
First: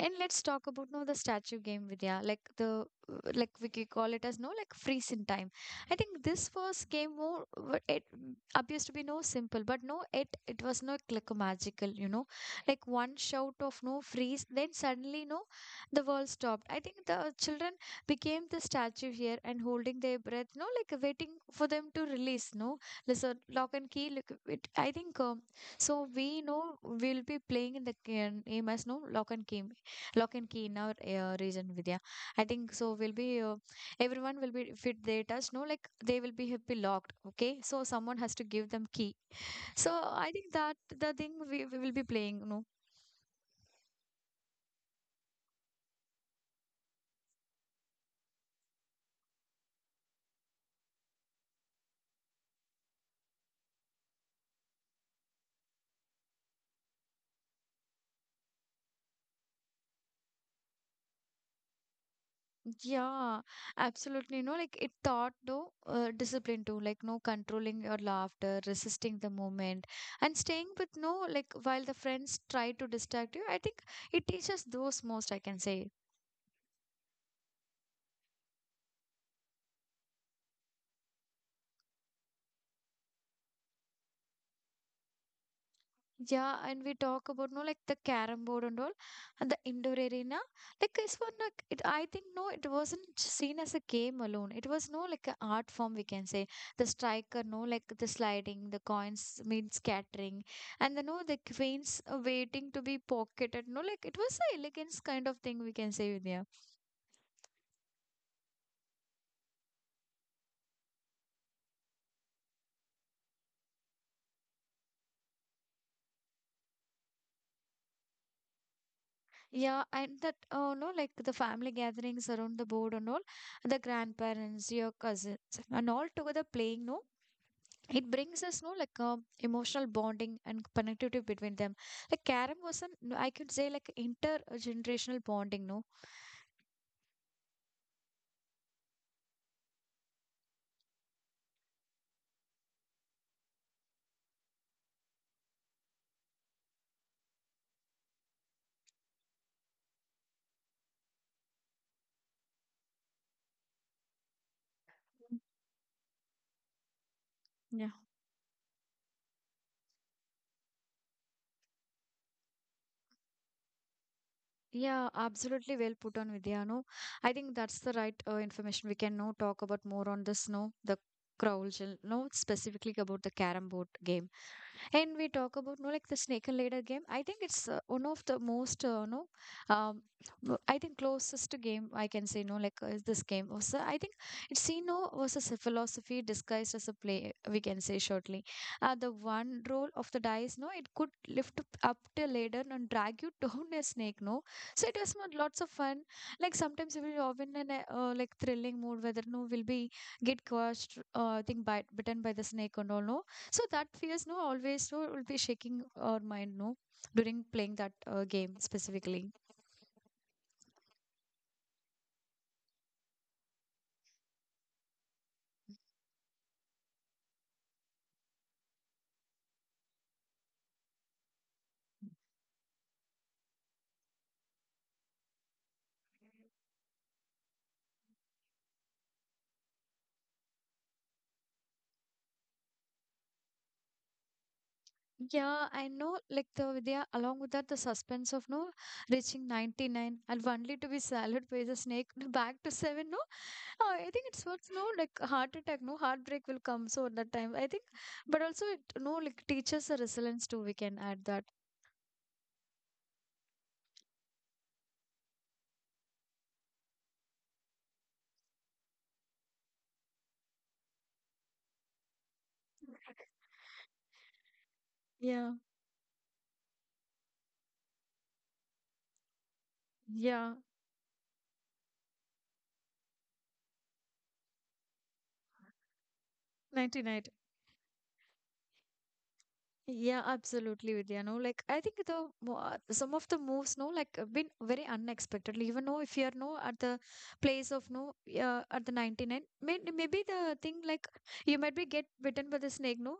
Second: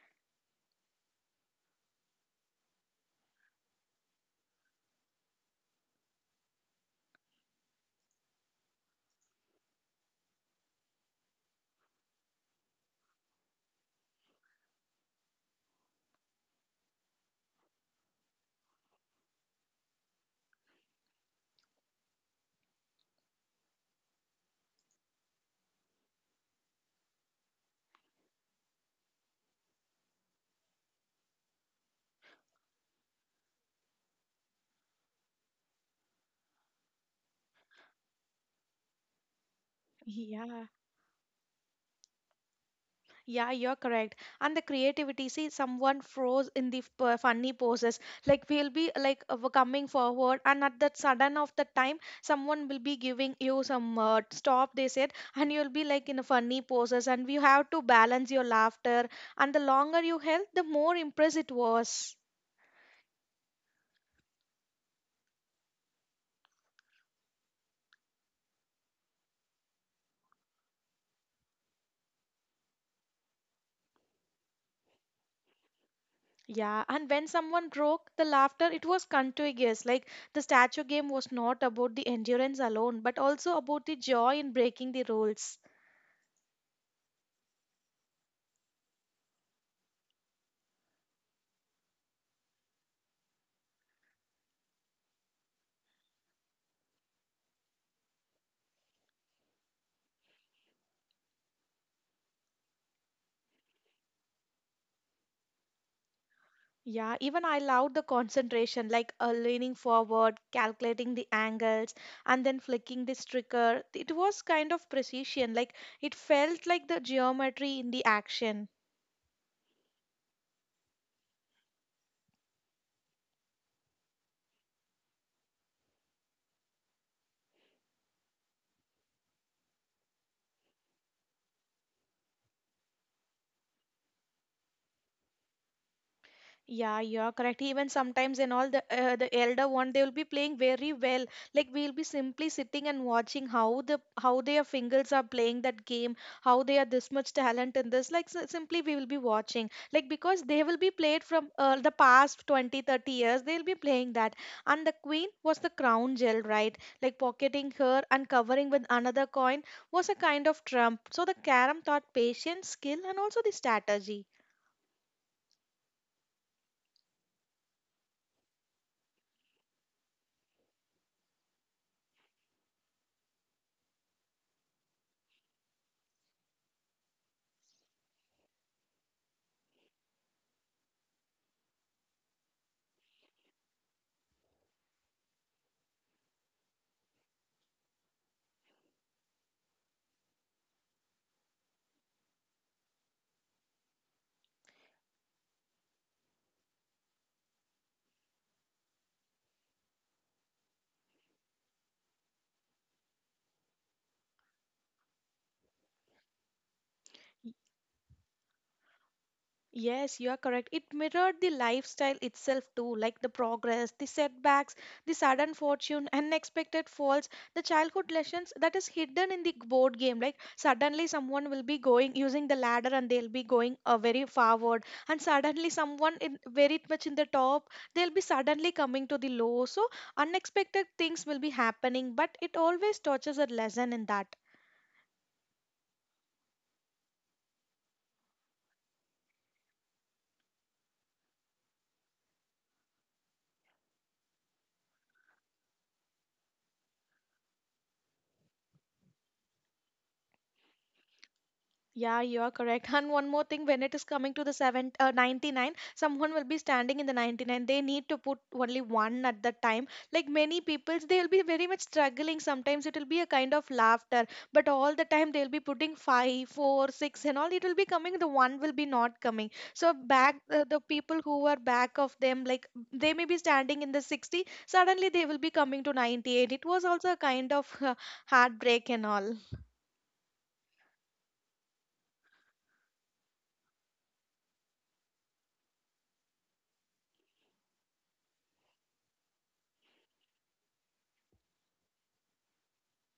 Speaker 1: And let's talk about no the statue game, Vidya. Like the like we could call it as no like freeze in time. I think this was game more appears to be no simple, but no it was not like magical, you know. Like one shout of no freeze, then suddenly no the world stopped. I think the children became the statue here and holding their breath, no like waiting for them to release, no. Listen, lock and key. Look, it, I think so we know we'll be playing in the game as no lock and key. Lock and key in our region, Vidya. I think so. Will be everyone will be fit. They touch no, like they will be happy locked. Okay, so someone has to give them key. So I think
Speaker 2: Yeah.
Speaker 1: that the thing we will be playing. No,
Speaker 2: Yeah, you're correct. And the creativity, see, someone froze in the funny poses. Like we'll be like coming forward, and at that sudden of the time, someone will be giving you some stop, they said, and you'll be like in a funny poses, and you have to balance your laughter. And the longer you held, the more impressed it was.
Speaker 1: yeah, absolutely. No, like it taught no discipline too. Like no controlling your laughter, resisting the moment, and staying with no like while the friends try to distract you. I think it teaches those most. I can say.
Speaker 2: Yeah, and when someone broke the laughter, it was contagious. Like the statue game was not about the endurance alone, but also about the joy in breaking the rules.
Speaker 1: Yeah, and we talk about no like the carom board and all, and the indoor arena. Like it's one, like it. I think no, it wasn't seen as a game alone. It was no like an art form we can say. The striker, no like the sliding, the coins mid scattering, and the no the queens waiting to be pocketed. No, like it was a elegance kind of thing we can say, Vidya.
Speaker 2: Yeah, even I loved the concentration, like leaning forward, calculating the angles, and then flicking this trigger. It was kind of precision, like it felt like the geometry in the action.
Speaker 1: Yeah, and that oh no like the family gatherings around the board and all, the grandparents, your cousins, and all together playing no it brings us no like emotional bonding and connectivity between them like Karam was an I could say like intergenerational bonding no.
Speaker 2: Yeah, you are correct. Even sometimes in all, the elder one, they will be playing very well. Like we'll be simply sitting and watching how their fingers are playing that game, how they are this much talent in this. Like simply we will be watching. Like because they will be played from the past 20, 30 years, they'll be playing that. And the queen was the crown jewel, right? Like pocketing her and covering with another coin was a kind of trump. So the carom taught patience, skill, and also the strategy.
Speaker 1: Yeah, absolutely well put on, Vidya. No, I think that's the right information. We can now talk about more on this, no, the Crowl Shell, no, specifically about the carom board game. And we talk about, no, like the snake and ladder game. I think it's one of the most, no, um, no, I think closest to game I can say, no, like is this game. Also, I think it's seen, no, versus a philosophy disguised as a play, we can say shortly. The one roll of the dice, no, it could lift up the ladder and drag you down a snake, no so it was not lots of fun. Like sometimes we will often in a like thrilling mood whether no will be get crushed I think bite bitten by the snake and all no. So that fears no always no will be shaking our mind no during playing that game specifically.
Speaker 2: Yes, you are correct. It mirrored the lifestyle itself too, like the progress, the setbacks, the sudden fortune, unexpected falls, the childhood lessons that is hidden in the board game. Like suddenly someone will be going using the ladder and they'll be going very forward, and suddenly someone in very much in the top, they'll be suddenly coming to the low. So unexpected things will be happening, but it always touches a lesson in that.
Speaker 1: Yeah, I know. Like the Vidya, along with that, the suspense of no reaching 99 and only to be swallowed by the snake back to seven. No, oh, I think it's what's no like heart attack. No heartbreak will come. So at that time, I think, but also it no like teaches the resilience too. We can add that.
Speaker 2: Yeah, you are correct. And one more thing, when it is coming to the 99, someone will be standing in the 99. They need to put only one at the time. Like many people, they'll be very much struggling. Sometimes it will be a kind of laughter, but all the time they'll
Speaker 1: Yeah,
Speaker 2: be putting 5, 4, 6, and all. It will be coming. The one will be not coming. So back,
Speaker 1: yeah,
Speaker 2: the people who are back of them, like they may be standing in the 60. Suddenly they will be coming to 98. It was
Speaker 1: ninety
Speaker 2: also a
Speaker 1: nine.
Speaker 2: kind of heartbreak and all.
Speaker 1: Yeah, absolutely, Vidya. No, like I think the some of the moves, no, like have been very unexpectedly. Even though if you're no at the place of no, at the 99, maybe the thing like you might be get bitten by the snake, no.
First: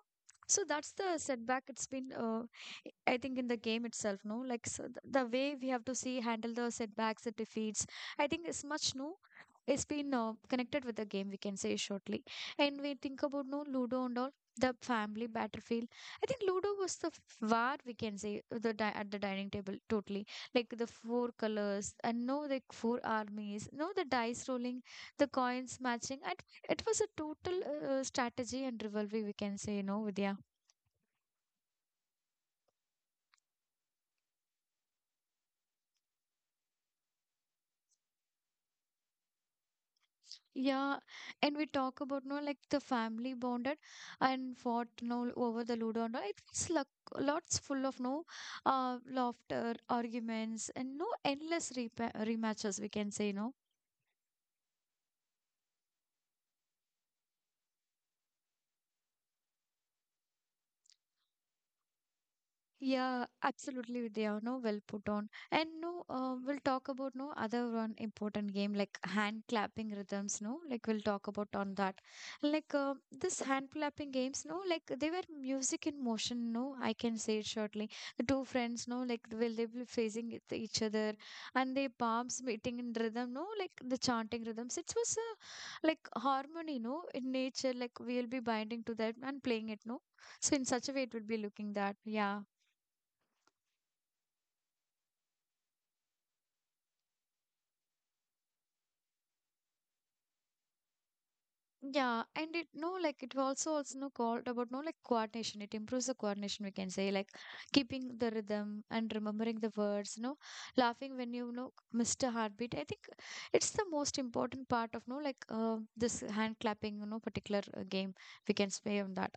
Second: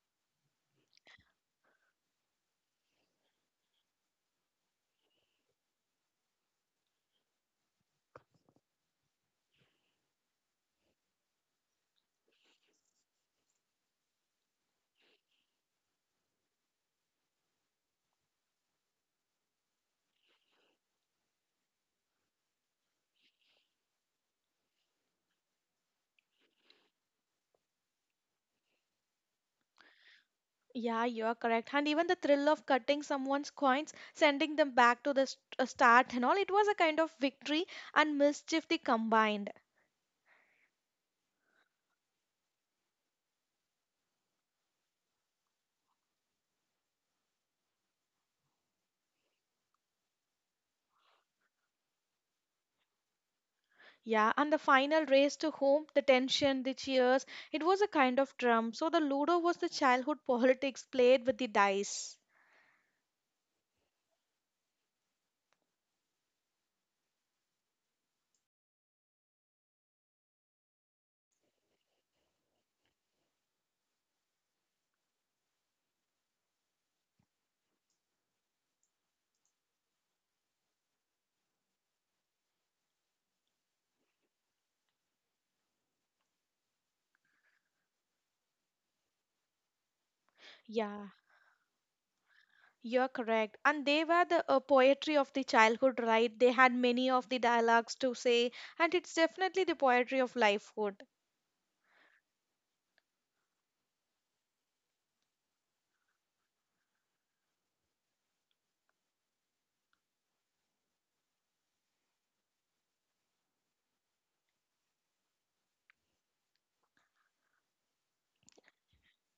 Speaker 1: So that's the setback. It's been, I think, in the game itself, no. Like so th the way we have to see handle the setbacks, the defeats. I think it's much no. It's been connected with the game. We can say shortly, and we think about no Ludo and all the family battlefield. I think Ludo was the where we can say the at the dining table totally like the four colors and no like four armies no the dice rolling the coins matching, and it was a total strategy and rivalry we can say you know Vidya.
Speaker 2: Yeah, you're correct. And even the thrill of cutting someone's coins, sending them back to the start and all, it was a kind of victory and mischief they combined.
Speaker 1: Yeah, and we talk about no like the family bonded and fought no over the Ludo and all. It was like lots full of no laughter arguments and no endless rematches we can say no.
Speaker 2: Yeah, and the final race to home, the tension, the cheers, it was a kind of drum. So the Ludo was the childhood politics played with the dice.
Speaker 1: Yeah, absolutely, Vidya. No, well put on. And no, we'll talk about no other one important game like hand clapping rhythms. No, like we'll talk about on that. Like this hand clapping games. No, like they were music in motion. No, I can say it shortly. The two friends. No, like will they be facing each other and their palms meeting in rhythm. No, like the chanting rhythms. It was a like harmony. No, in nature. Like we'll be binding to that and playing it. No, so in such a way
Speaker 2: Yeah,
Speaker 1: it will be looking that. Yeah.
Speaker 2: you're correct. And they were the poetry of the childhood, right? They had many of the dialogues to say, and it's definitely the poetry of lifehood.
Speaker 1: Yeah, and it no like it also no called about no like coordination. It improves the coordination we can say like keeping the rhythm and remembering the words. No, laughing when you know missed a heartbeat. I think it's the most important part of no like this hand clapping. You know, particular game we can play on that.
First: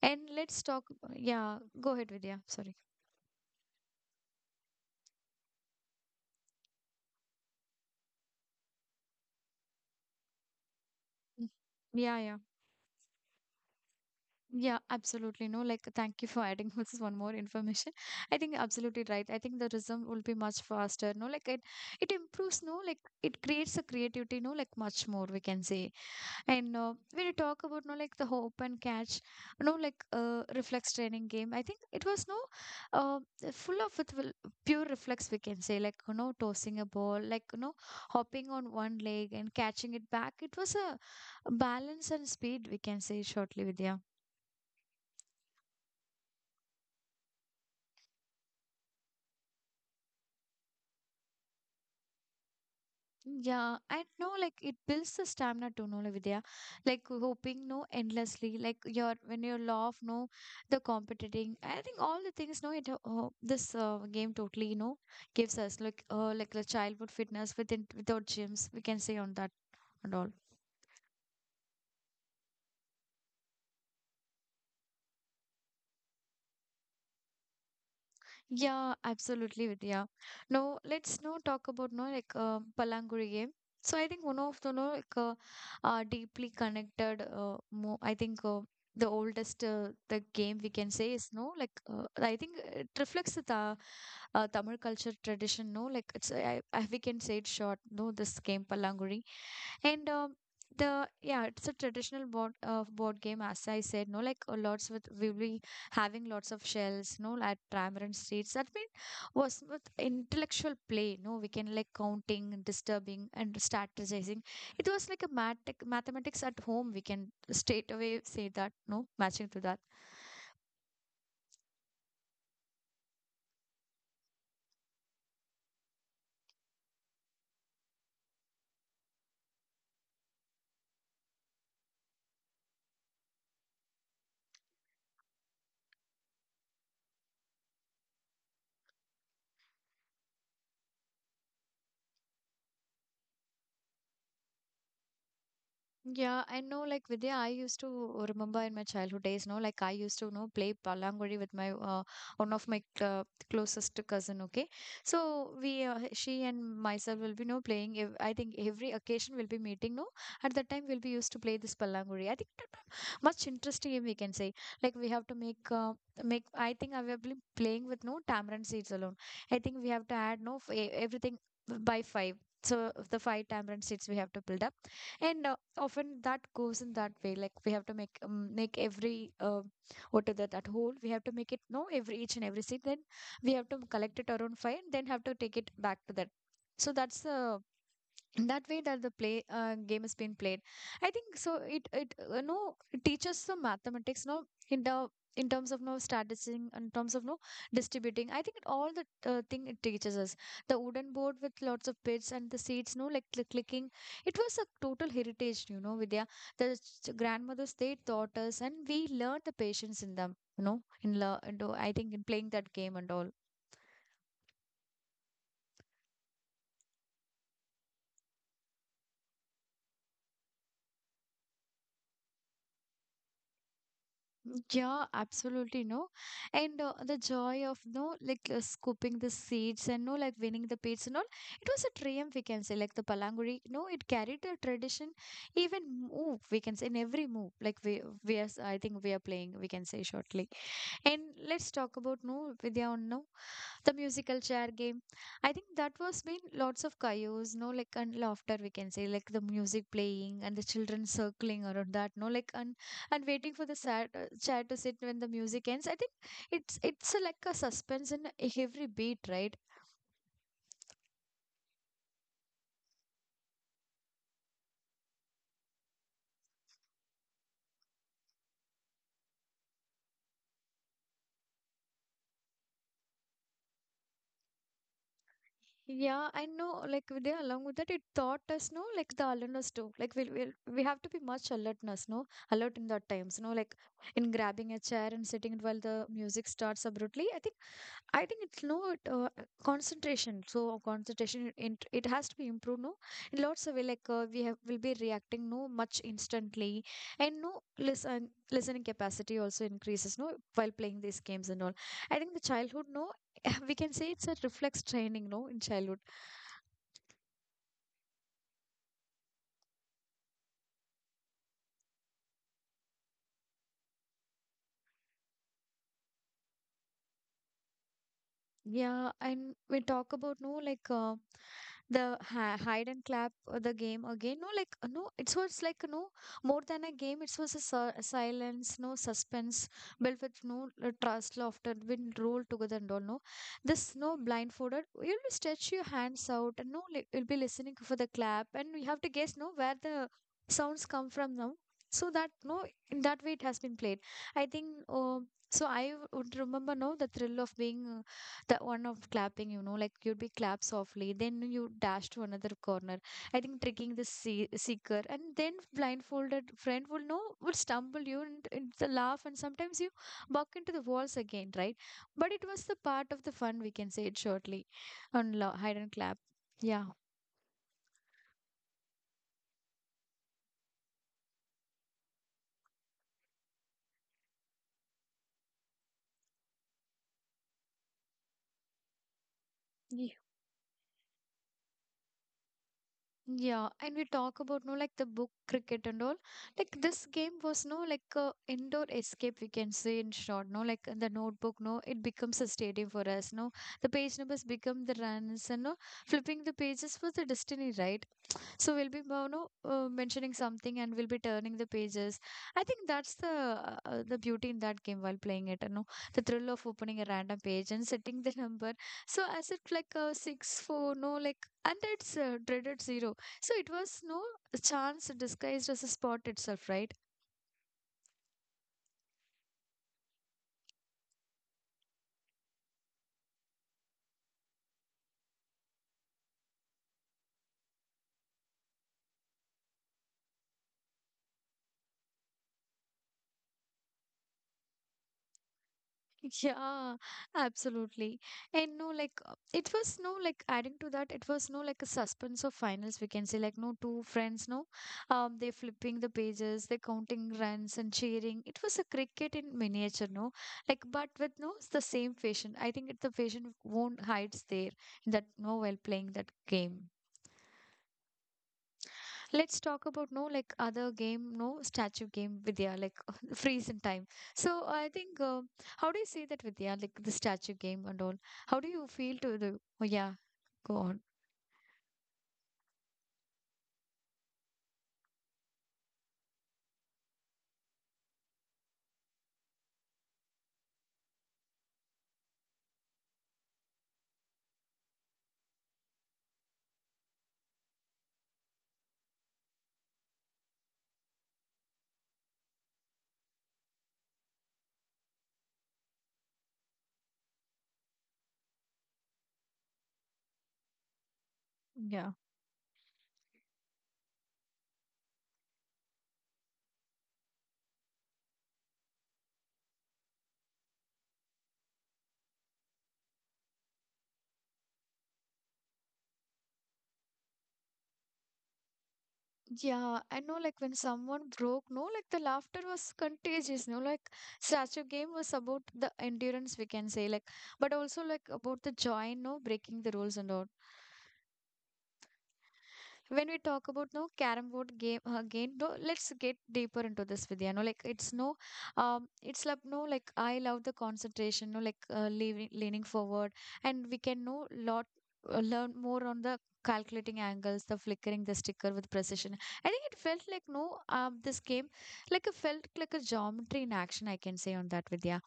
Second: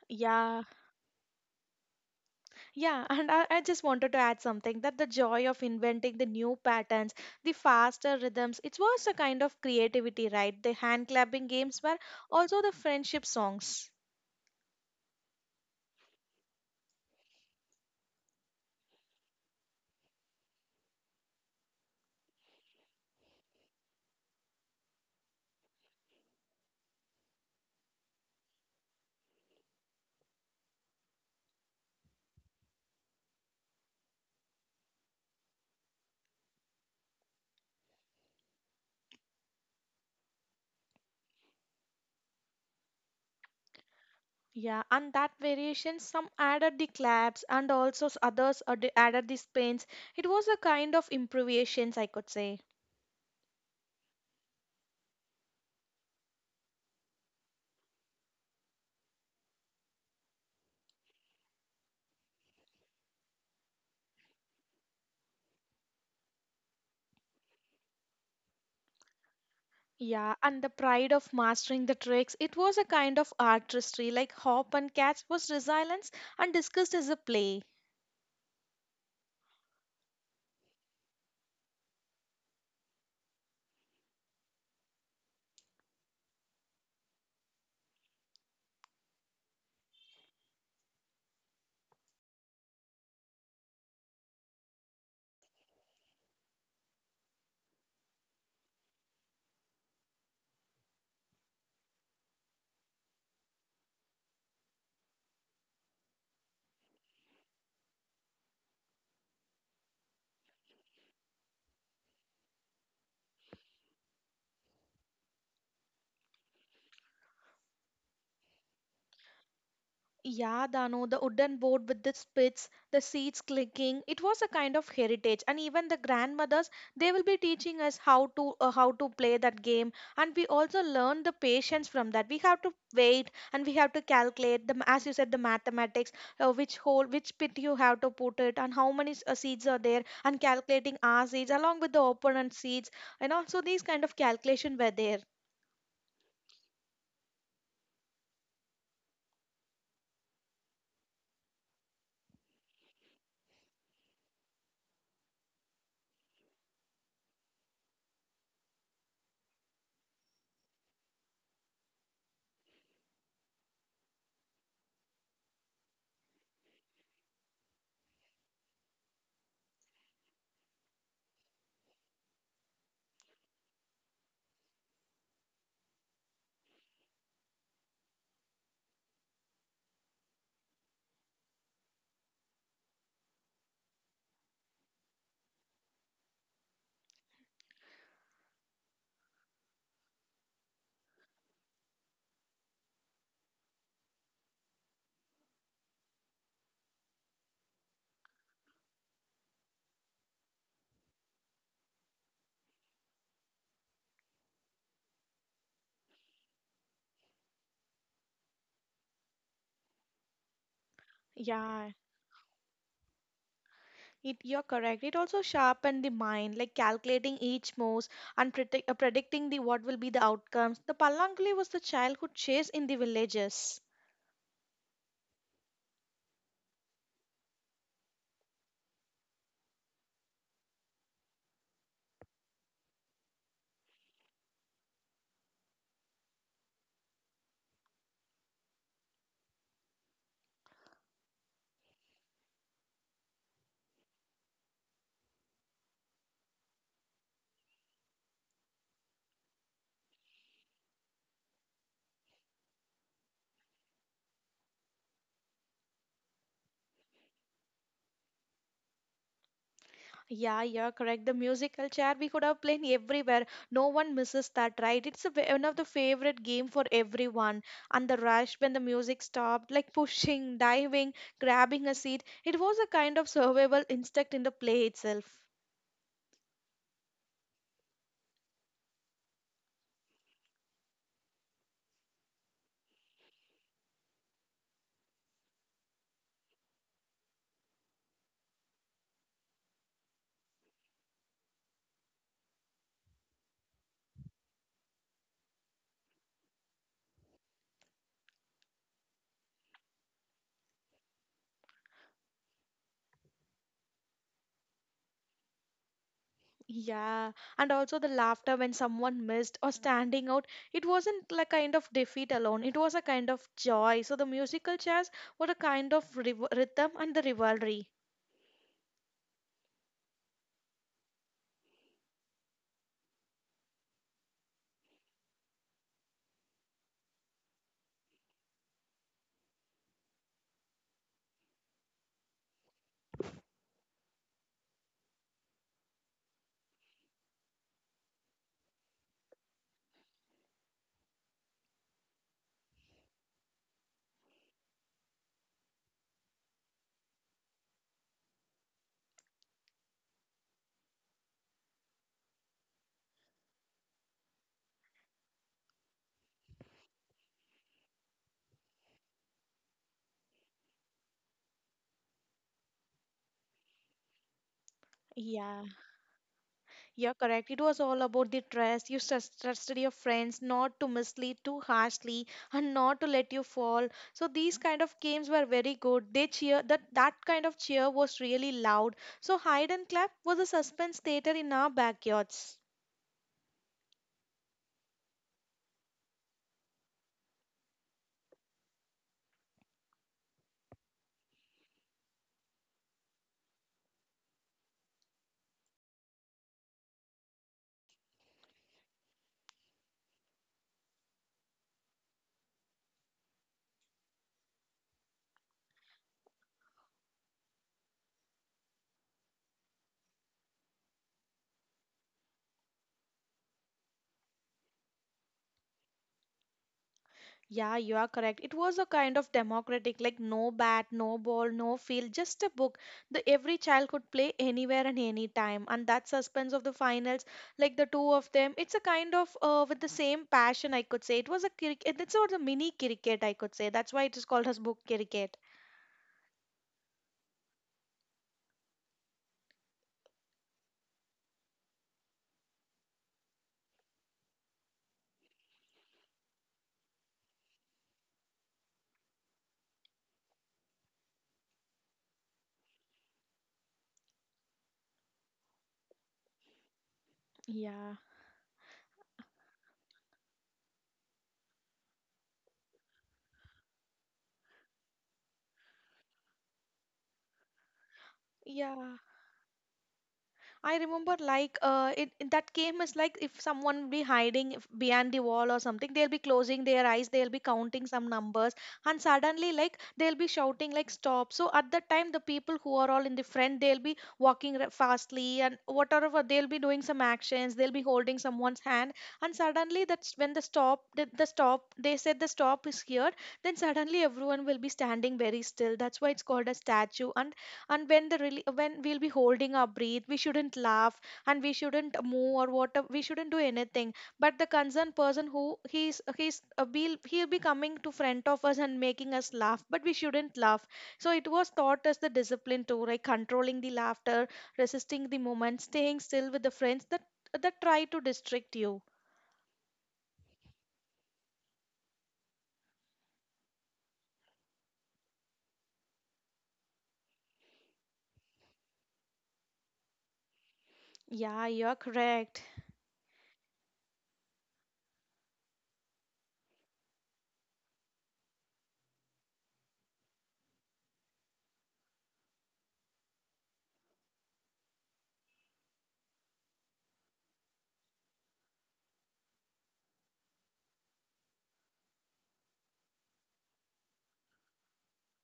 Speaker 1: And let's
Speaker 2: Yeah.
Speaker 1: talk. Yeah, go ahead, Vidya. Sorry.
Speaker 2: Yeah, and I just wanted to add something, that the joy of inventing the new patterns, the faster rhythms, it was a kind of creativity, right? The hand
Speaker 1: Mm.
Speaker 2: clapping games were
Speaker 1: Yeah, yeah.
Speaker 2: also the friendship songs.
Speaker 1: Yeah, absolutely. No, like, thank you for adding this one more information. I think you're absolutely right. I think the rhythm will be much faster. No, like it improves. No, like it creates a creativity. No, like much more we can say. And when you talk about no, like the hope and catch, no, like reflex training game. I think it was no, uh, full of pure reflex. We can say like you know tossing a ball, like you know hopping on one leg and catching it back. It was a balance and speed. We can say shortly, Vidya.
Speaker 2: Yeah, and that variation, some added the claps and also others added the spins. It was a kind of improvisations, I could say.
Speaker 1: Yeah, I know. Like it builds the stamina to know, like, Vidya. Like hoping, no, endlessly. Like your when you love, no, the competing. I think all the things, no, it this game totally, you know, gives us like the childhood fitness within without gyms. We can say on that and all.
Speaker 2: Yeah, and the pride of mastering the tricks, it was a kind of artistry, like hop and catch was resilience and discussed as a play.
Speaker 1: Yeah, absolutely, Vidya. Now, let's now talk about no like Palanguri game. So I think one of the no like deeply connected. Mo I think the oldest the game we can say is no like I think it reflects the Tamil culture tradition. No, like it's I we can say it short. No, this game Palanguri. And the yeah, it's a traditional board game, as I said. No, like lots with we will be having lots of shells, no, at Tamarind streets. That mean was with intellectual play. No, we can like counting, disturbing, and strategizing. It was like a mathematics at home. We can straight away say that. No, matching to that.
Speaker 2: Yeah, Dano, the wooden board with the spits, the seeds clicking. It was a kind of heritage, and even the grandmothers, they will be teaching us how to play that game, and we also learn the patience from that. We have to wait, and we have to calculate the, as you said, the mathematics, which hole, which pit you have to put it, and how many seeds are there, and calculating our seeds along with the opponent's seeds, you know. So these kind of calculation were there.
Speaker 1: Yeah, I know. Like Vidya, I used to remember in my childhood days. No, like I used to you know play palangori with my one of my closest cousin. Okay, so we she and myself will be no playing. I think every occasion will be meeting. No, at that time we'll be used to play this palangori. I think that was much interesting game we can say. Like we have to make. Make I think I will be playing with no tamarind seeds alone. I think we have to add no everything by five, so the five tamarind seeds we have to build up. And often that goes in that way, like we have to make make every what is that that whole we have to make it no every each and every seed, then we have to collect it around five and then have to take it back to that. So that's the that way that the play game is being played. I think so it no it teaches the mathematics no in the in terms of no statising in terms of no distributing. I think it, all the thing it teaches us the wooden board with lots of bits and the seeds. No like the clicking, it was a total heritage you know Vidya. The grandmothers they taught us and we learned the patience in them, you know in,
Speaker 2: Yeah.
Speaker 1: I think in playing that game and all.
Speaker 2: It, you're correct. It also sharpened the mind, like calculating each move and predicting the what will be the outcomes. The pallanguli was the childhood chase in the villages.
Speaker 1: Yeah, absolutely no, and the joy of no like scooping the seeds and no like winning the pits and all. It was a triumph we can say like the palanguri. No, it carried the tradition even move we can say in every move like we are I think we are playing we can say shortly. And let's talk about no Vidya on no the musical chair game. I think that was been lots of chaos no like and laughter we can say like the music playing and the children circling around that no like and waiting for the chair to sit when the music ends. I think it's like a suspense in every beat right.
Speaker 2: Yeah, you're correct. The musical chair we could have played everywhere. No one misses that, right? It's a, one of the favorite game for everyone. And the rush when the music stopped, like pushing, diving, grabbing a seat. It was a kind of survival instinct in the play itself.
Speaker 1: Yeah I know like they along with that it taught us no like the alertness too like we have to be much alertness no alert in that times no like in grabbing a chair and sitting while the music starts abruptly. I think I think it's not concentration. So concentration, it has to be improved. No, in lots of way, like we have will be reacting no much instantly, and no listening capacity also increases. No, while playing these games and all. I think the childhood no, we can say it's a reflex training. No, in childhood.
Speaker 2: Yeah, and also the laughter when someone missed or standing out, it wasn't like kind of defeat alone. It was a kind of joy. So the musical chairs were a kind of rhythm and the rivalry.
Speaker 1: Yeah, and we talk about no like the hi hide and clap the game again. No, like no, it was like no more than a game. It was a, a silence, no suspense built with no trust, laughter, been rolled together and all. No, this no blindfolded. You'll be stretch your hands out and no, like, you'll be listening for the clap, and we have to guess no where the sounds come from now. So that no, in that way it has been played. I think. So I would remember no the thrill of being. The one of clapping, you know, like you'd be clap softly then you dash to another corner. I think tricking the seeker and then blindfolded friend will know will stumble you, and the laugh, and sometimes you buck into the walls again, right? But it was the part of the fun, we can say it shortly on
Speaker 2: Yeah,
Speaker 1: hide and clap. Yeah.
Speaker 2: you're correct. It was all about the trust. You trusted your friends not to mislead too harshly and not to let you fall. So these kind of games were very good. They cheer that kind of cheer was really loud. So hide and clap was a suspense theater in our backyards.
Speaker 1: Yeah, and we talk about no like the book cricket and all. Like this game was no like a indoor escape, we can say in short. No, like the notebook. No, it becomes a stadium for us. No, the page numbers become the runs and no flipping the pages was the destiny, right? So we'll be, you know, mentioning something and we'll be turning the pages. I think that's the beauty in that game while playing it. You know, the thrill of opening a random page and setting the number. So as if like a 6-4 no like and it's dreaded zero. So it was no chance disguised as a spot itself, right?
Speaker 2: Yeah, you are correct. It was a kind of democratic, like no bat, no ball, no field, just a book. The every child could play anywhere and anytime. And that suspense of the finals, like the two of them, it's a kind of with the same passion, I could say. It was a cricket, it's sort of a mini cricket, I could say. That's why it is called as book cricket.
Speaker 1: Yeah, absolutely. And no, like it was no like adding to that, it was no like a suspense of finals. We can say like no two friends, no, they're flipping the pages, they're counting runs and cheering. It was a cricket in miniature, no, like but with no the same fashion. I think it, the fashion won't hides there in that no while playing that game.
Speaker 2: Yeah.
Speaker 1: Let's talk about no like other game, no, statue game, Vidya, like freeze in time. So I think how do you see that, Vidya, like the statue game and all? How do you
Speaker 2: Yeah.
Speaker 1: feel to the oh yeah go
Speaker 2: I
Speaker 1: on.
Speaker 2: remember like it, in that game is like if someone be hiding behind the wall or something, they'll be closing their eyes, they'll be counting some numbers, and suddenly like they'll be shouting like stop. So at that time, the people who are all in the front, they'll be walking fastly and whatever they'll be doing some actions, they'll be holding someone's hand, and suddenly that's when the stop, the stop, they said the stop is here. Then suddenly everyone will be standing very still. That's why it's called a statue. And when the really when we'll be holding our breath, we shouldn't laugh and we shouldn't
Speaker 1: Yeah.
Speaker 2: move or whatever we shouldn't do anything, but the concerned person who he's be he'll be coming to front of us and making us laugh, but we shouldn't laugh. So it was taught as the discipline too, like controlling the laughter, resisting the moment, staying still with the friends that try to distract you.
Speaker 1: Yeah, I know like when someone broke, no, like the laughter was contagious, no, like statue game was about the endurance, we can say, like but also like about the joy, no, breaking the rules and all.
Speaker 2: Yeah, you're correct.
Speaker 1: When we talk about no carom board game, again though let's get deeper into this, Vidya. No like it's no it's like no like I love the concentration no like leaning forward and we can know lot learn more on the calculating angles, the flickering the sticker with precision. I think it felt like no this game like it felt like a geometry in action, I can say on that, Vidya.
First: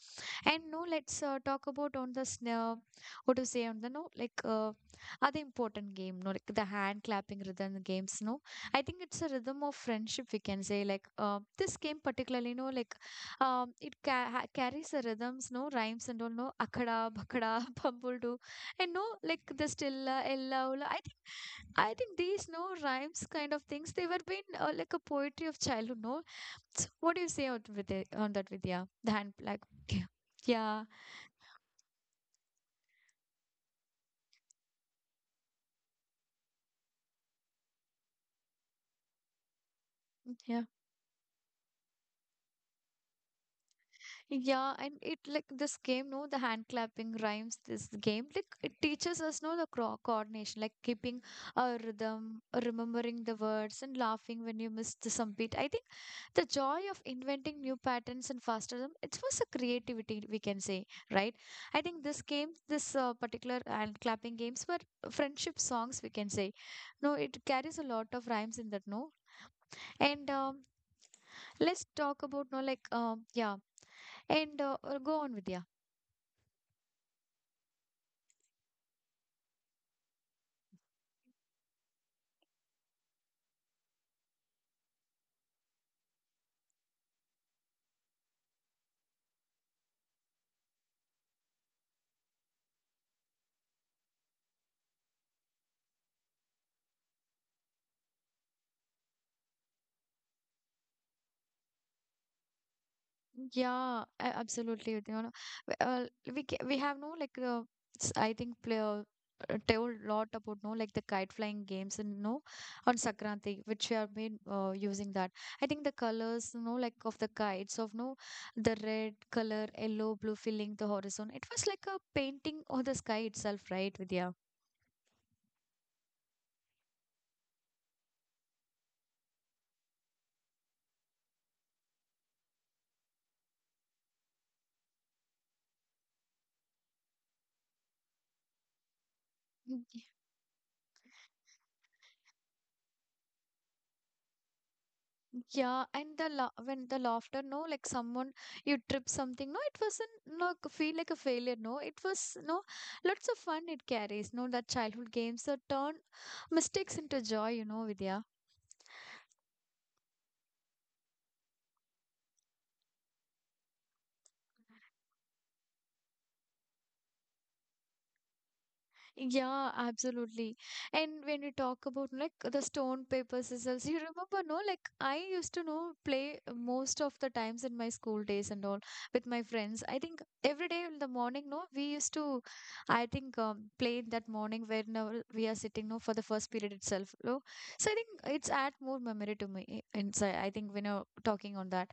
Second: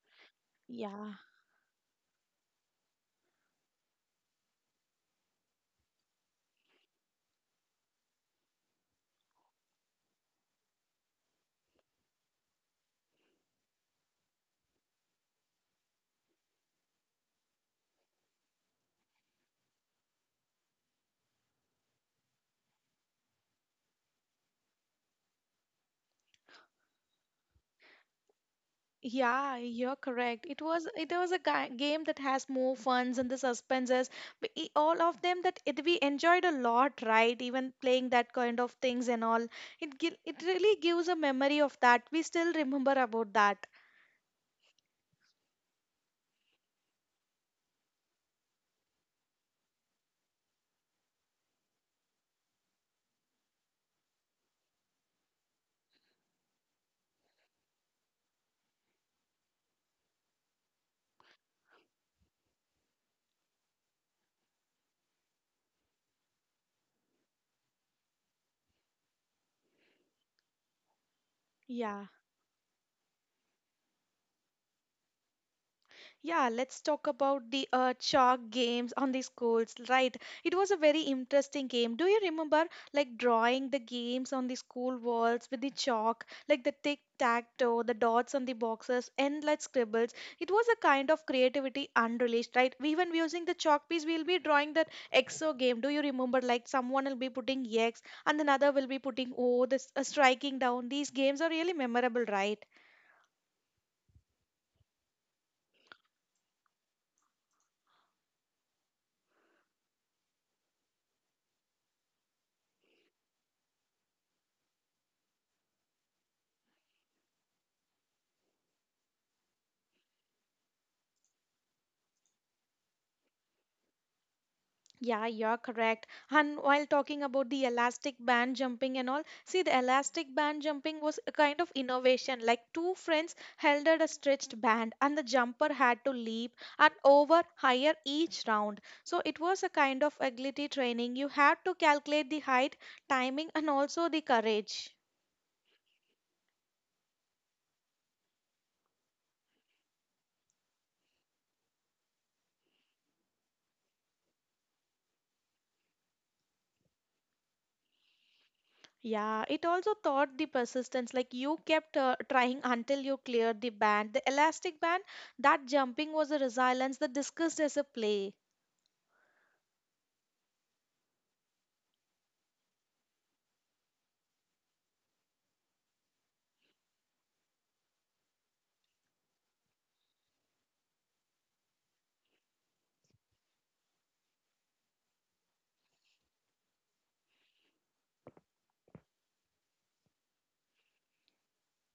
Speaker 1: And no,
Speaker 2: Yeah.
Speaker 1: let's talk about on the snow. What to say on the no like other important game no like the hand clapping rhythm games, no. I think it's a rhythm of friendship, we can say, like this game particularly no like it carries the rhythms no rhymes and all no akada bakada pumbledu and no like the stilla ella ulla. I think these no rhymes kind of things they were been like a poetry of childhood no. So what do you say on with it, on that, Vidya? The hand
Speaker 2: Yeah,
Speaker 1: like
Speaker 2: you're correct.
Speaker 1: yeah,
Speaker 2: It was a game that has more funs and the suspenses, but all of them that it we enjoyed a lot, right? Even playing that kind of things and all, it
Speaker 1: yeah.
Speaker 2: really gives a memory of that. We still remember about that.
Speaker 1: Yeah, and it like this game, no, the hand clapping rhymes. This game, like it teaches us, no, the cro coordination, like keeping a rhythm, remembering the words, and laughing when you miss the some beat. I think the joy of inventing new patterns and faster rhythm, it was a creativity, we can say, right? I think this game, this particular hand clapping games were friendship songs, we can say. No, it carries a lot of rhymes in that, no, and let's
Speaker 2: Yeah.
Speaker 1: talk about no, like yeah. And go on, Vidya.
Speaker 2: Yeah, let's talk about the chalk games on the schools, right? It was a very interesting game. Do you remember like drawing the games on the school walls with the chalk, like the tic tac toe, the dots on the boxes, endless scribbles? It was a kind of creativity unreleased, right? Even using the chalk piece, we'll be drawing that exo game. Do you remember like someone will be putting X and another will be putting O, this striking down? These games are really memorable, right?
Speaker 1: Yeah, absolutely. You know, w- uh, we have no like I think play, told lot about no like the kite flying games and no on Sakranti which we have been using that. I think the colors, you know, like of the kites of no the red color, yellow, blue filling the horizon. It was like a painting of the sky itself, right, Vidya?
Speaker 2: Yeah, you're correct. And while talking about the elastic band jumping and all, see the elastic band jumping was a kind of innovation. Like two friends held at a stretched band and the jumper had to leap and over higher each round. So it was a kind of agility training. You had to calculate the height, timing, and also the courage.
Speaker 1: Yeah, and the la when the laughter, no, like someone you trip something, no, it wasn't no feel like a failure, no, it was no lots of fun it carries, no, that childhood games that turn mistakes into joy, you know, Vidya.
Speaker 2: Yeah, it also taught the persistence. Like you kept trying until you cleared the band. The elastic band, that jumping was a resilience that discussed as a play.
Speaker 1: Yeah, absolutely. And when we talk about like the stone, paper, scissors, you remember, no? Like I used to know play most of the times in my school days and all with my friends. I think every day in the morning, no, we used to, I think, play in that morning whenever we are sitting, no, for the first period itself, no. So I think it's add more memory to me eh, inside. I think when you're talking on that,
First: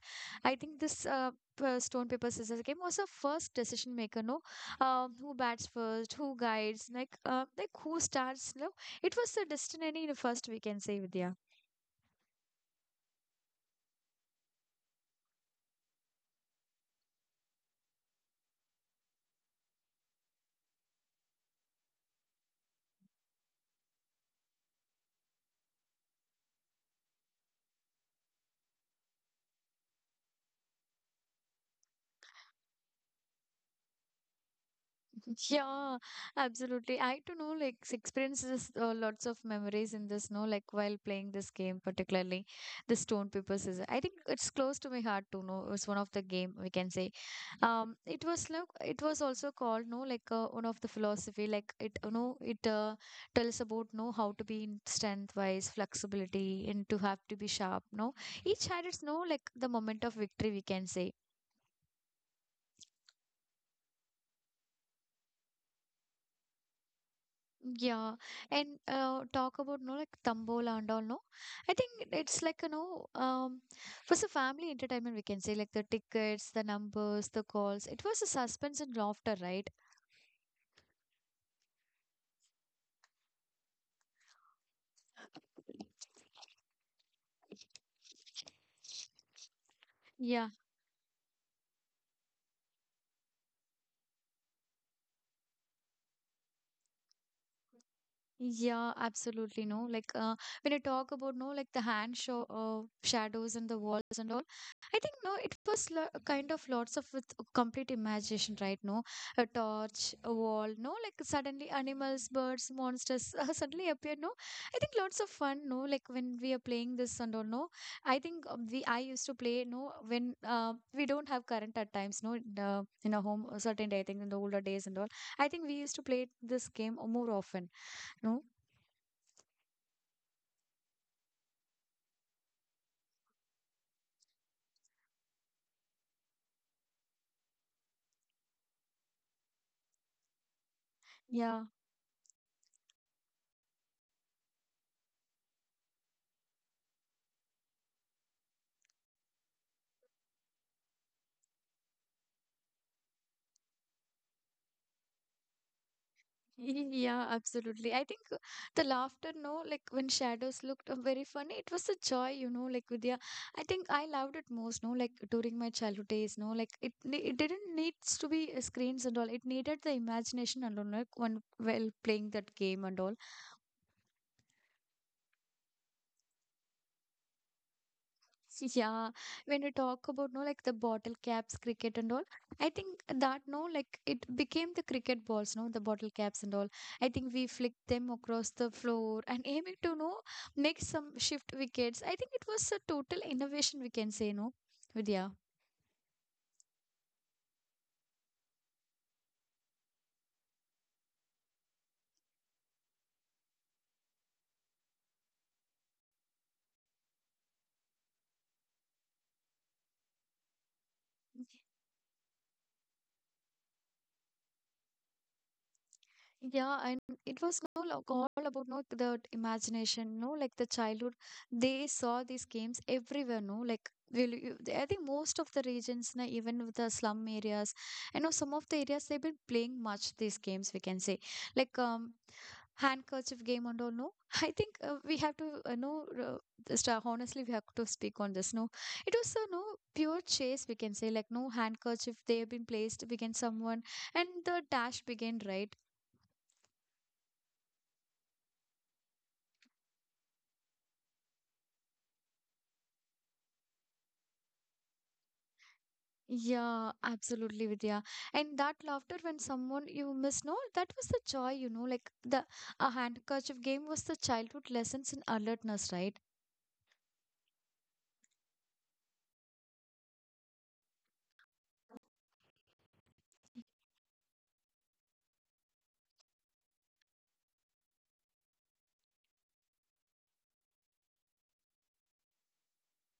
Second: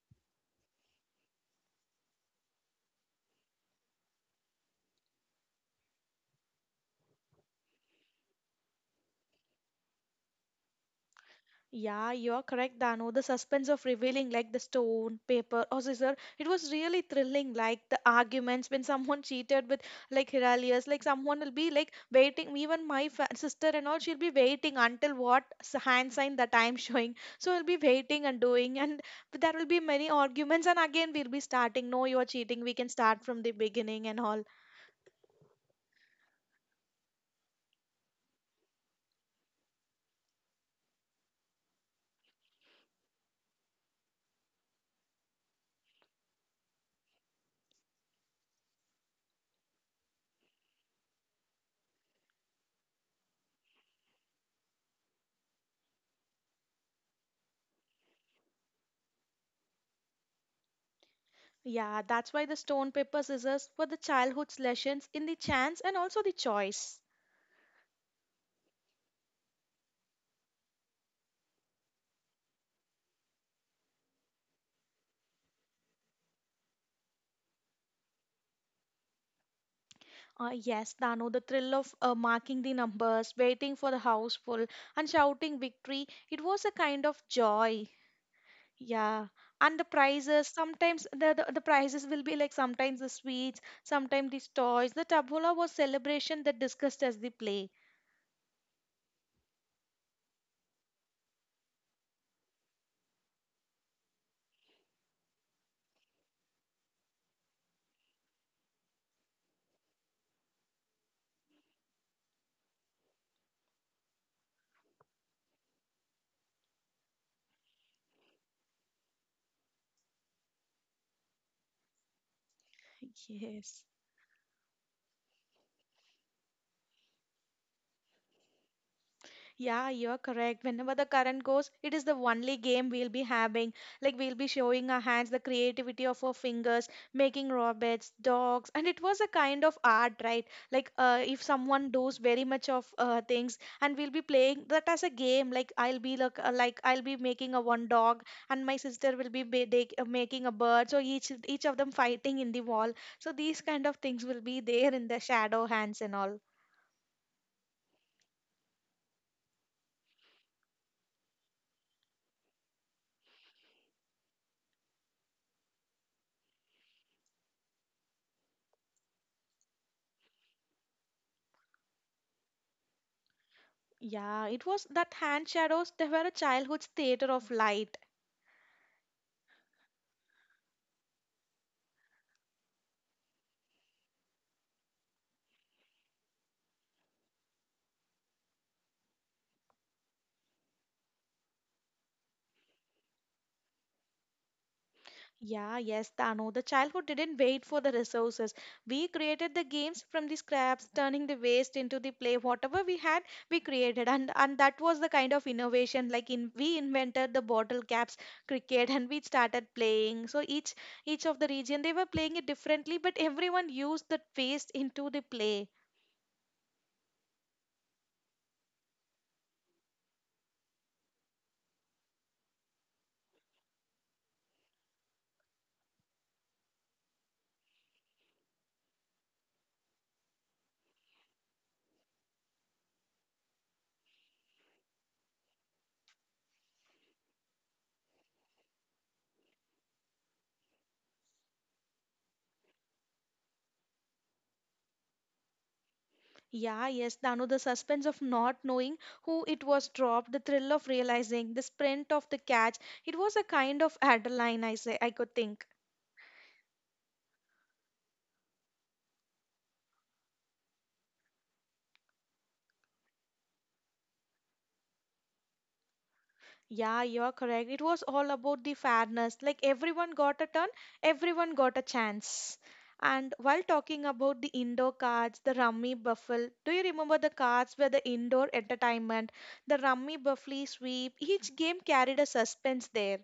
Speaker 1: I think this stone, paper, scissors game was a first decision maker, no who bats first, who guides, like who starts. No, it was a destiny in the first, we can say, Vidya.
Speaker 2: Yeah, you are correct, Dano. The suspense of revealing, like the stone, paper, or scissor, it was really thrilling. Like the arguments when someone cheated with, like Hiralius, like someone will be like waiting. Even my sister and all, she'll be waiting until what hand sign that I'm showing. So we'll be waiting and doing, and there will be many arguments. And again, we'll be starting. No, you're cheating. We can start from the beginning and all.
Speaker 1: Yeah, absolutely. I to know like experiences lots of memories in this, no, like while playing this game, particularly the stone paper scissors. I think it's close to my heart to know. It's one of the game, we can say. It was like it was also called no, like one of the philosophy. Like it, you know, it tells about no how to be in strength wise, flexibility, and to have to be sharp. No, each had its no like the moment of victory, we can say.
Speaker 2: Yeah, that's why the stone, paper, scissors were the childhood's lessons in the chance and also the choice.
Speaker 1: Yeah, and talk about no like Tambola and all no. I think it's like, you know, it was a family entertainment, we can say, like the tickets, the numbers, the calls. It was a suspense and laughter, right?
Speaker 2: Yes, Dano, the thrill of marking the numbers, waiting for the house full, and shouting victory, it was a kind of joy. Yeah. And the prizes,
Speaker 1: Yeah.
Speaker 2: sometimes the prizes will be like sometimes the sweets, sometimes the toys. The tabbola was celebration that discussed as the play.
Speaker 1: Yeah, absolutely. No, like when I talk about no, like the hand show shadows and the walls and all, I think no, it was lo kind of lots of with complete imagination, right? No, a torch, a wall, no, like suddenly animals, birds, monsters suddenly appear. No, I think lots of fun. No, like when we are playing this and all. No, I think we I used to play. No, when we don't have current at times. No, in a home a
Speaker 2: Yes.
Speaker 1: certain day. I think in the older days and all. I think we used to play this game more often. No.
Speaker 2: Yeah, you're correct. Whenever the current goes, it is the only game we'll be having. Like we'll be showing our hands, the creativity of our fingers, making robots, dogs, and it was a kind of art, right? Like if
Speaker 1: Yeah.
Speaker 2: someone does very much of things, and we'll be playing that as a game. Like I'll be making a one dog, and my sister will be making a bird. So each of them fighting in the wall. So these kind of things will be there in the shadow hands and all.
Speaker 1: Yeah, absolutely. I think the laughter, no, like when shadows looked very funny, it was a joy, you know, like Vidya. I think I loved it most, no, like during my childhood days, no, like it it didn't needs to be screens and all. It needed the imagination alone, like one while playing that game and all.
Speaker 2: Yeah, it was that hand shadows, they were a childhood's theater of light.
Speaker 1: Yeah, when you talk about no like the bottle caps cricket and all, I think that no like it became the cricket balls, no the bottle caps and all. I think we flicked them across the floor and aiming to no make some shift wickets. I think it was a total innovation, we can say, no, Vidya.
Speaker 2: Yeah, yes, Dano. The childhood didn't wait for the resources. We created the games from the scraps, turning the waste into the play. Whatever we had, we created, and that was the kind of innovation. Like in, we invented the bottle caps cricket, and we started playing. So each of the region, they were playing it differently, but everyone used that waste into the play.
Speaker 1: Yeah, and it was no like all about no the imagination, no like the childhood. They saw these games everywhere, no like will you, I think most of the regions, na, even with the slum areas, I know some of the areas they've been playing much these games. We can say like handkerchief game and all. No, I think we have to know just honestly we have to speak on this. No, it was a no pure chase. We can say like no handkerchief they have been placed. We can someone and the dash began, right?
Speaker 2: Yeah, yes, Danu, the suspense of not knowing who it was dropped, the thrill of realizing, the sprint of the catch, it was a kind of adrenaline, I say, I could think.
Speaker 1: Yeah, absolutely, Vidya. And that laughter when someone you miss, no, that was the joy, you know, like the a handkerchief game was the childhood lessons in alertness, right?
Speaker 2: Yeah, you're correct. It was all about the fairness. Like everyone got a turn, everyone got a chance. And while talking about the indoor cards, the rummy buffle, do you remember the cards were the indoor entertainment? The rummy buffly sweep, each game carried a suspense there.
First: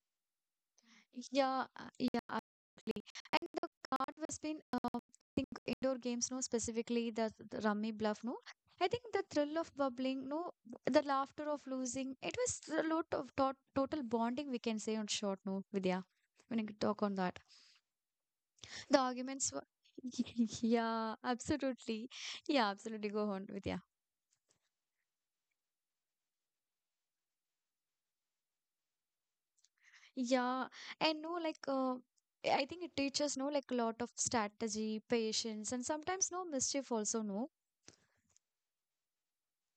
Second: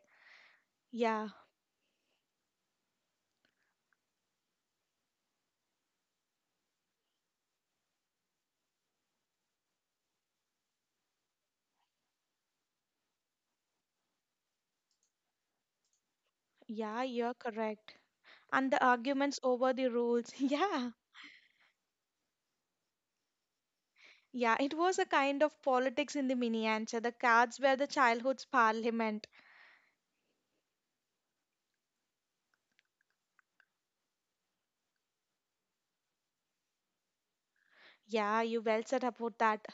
Speaker 2: Yeah,
Speaker 1: Yeah, yeah, absolutely. And the card was been, think indoor games, no, specifically the rummy bluff, no. I think the thrill of bubbling, no, the laughter of losing, it was a lot of total bonding, we can say on short, no, Vidya, when you talk
Speaker 2: yeah,
Speaker 1: on
Speaker 2: you're
Speaker 1: that.
Speaker 2: correct, and the
Speaker 1: The
Speaker 2: arguments
Speaker 1: arguments were.
Speaker 2: over the rules. Yeah.
Speaker 1: Yeah, absolutely. Yeah, absolutely. Go on with yeah.
Speaker 2: Yeah, it was a kind of politics in the miniature. The cards were the childhood's parliament.
Speaker 1: Yeah, and no, like, I think it teaches no, like, a lot of strategy, patience, and sometimes no mischief also no.
Speaker 2: Yeah, you well said about that.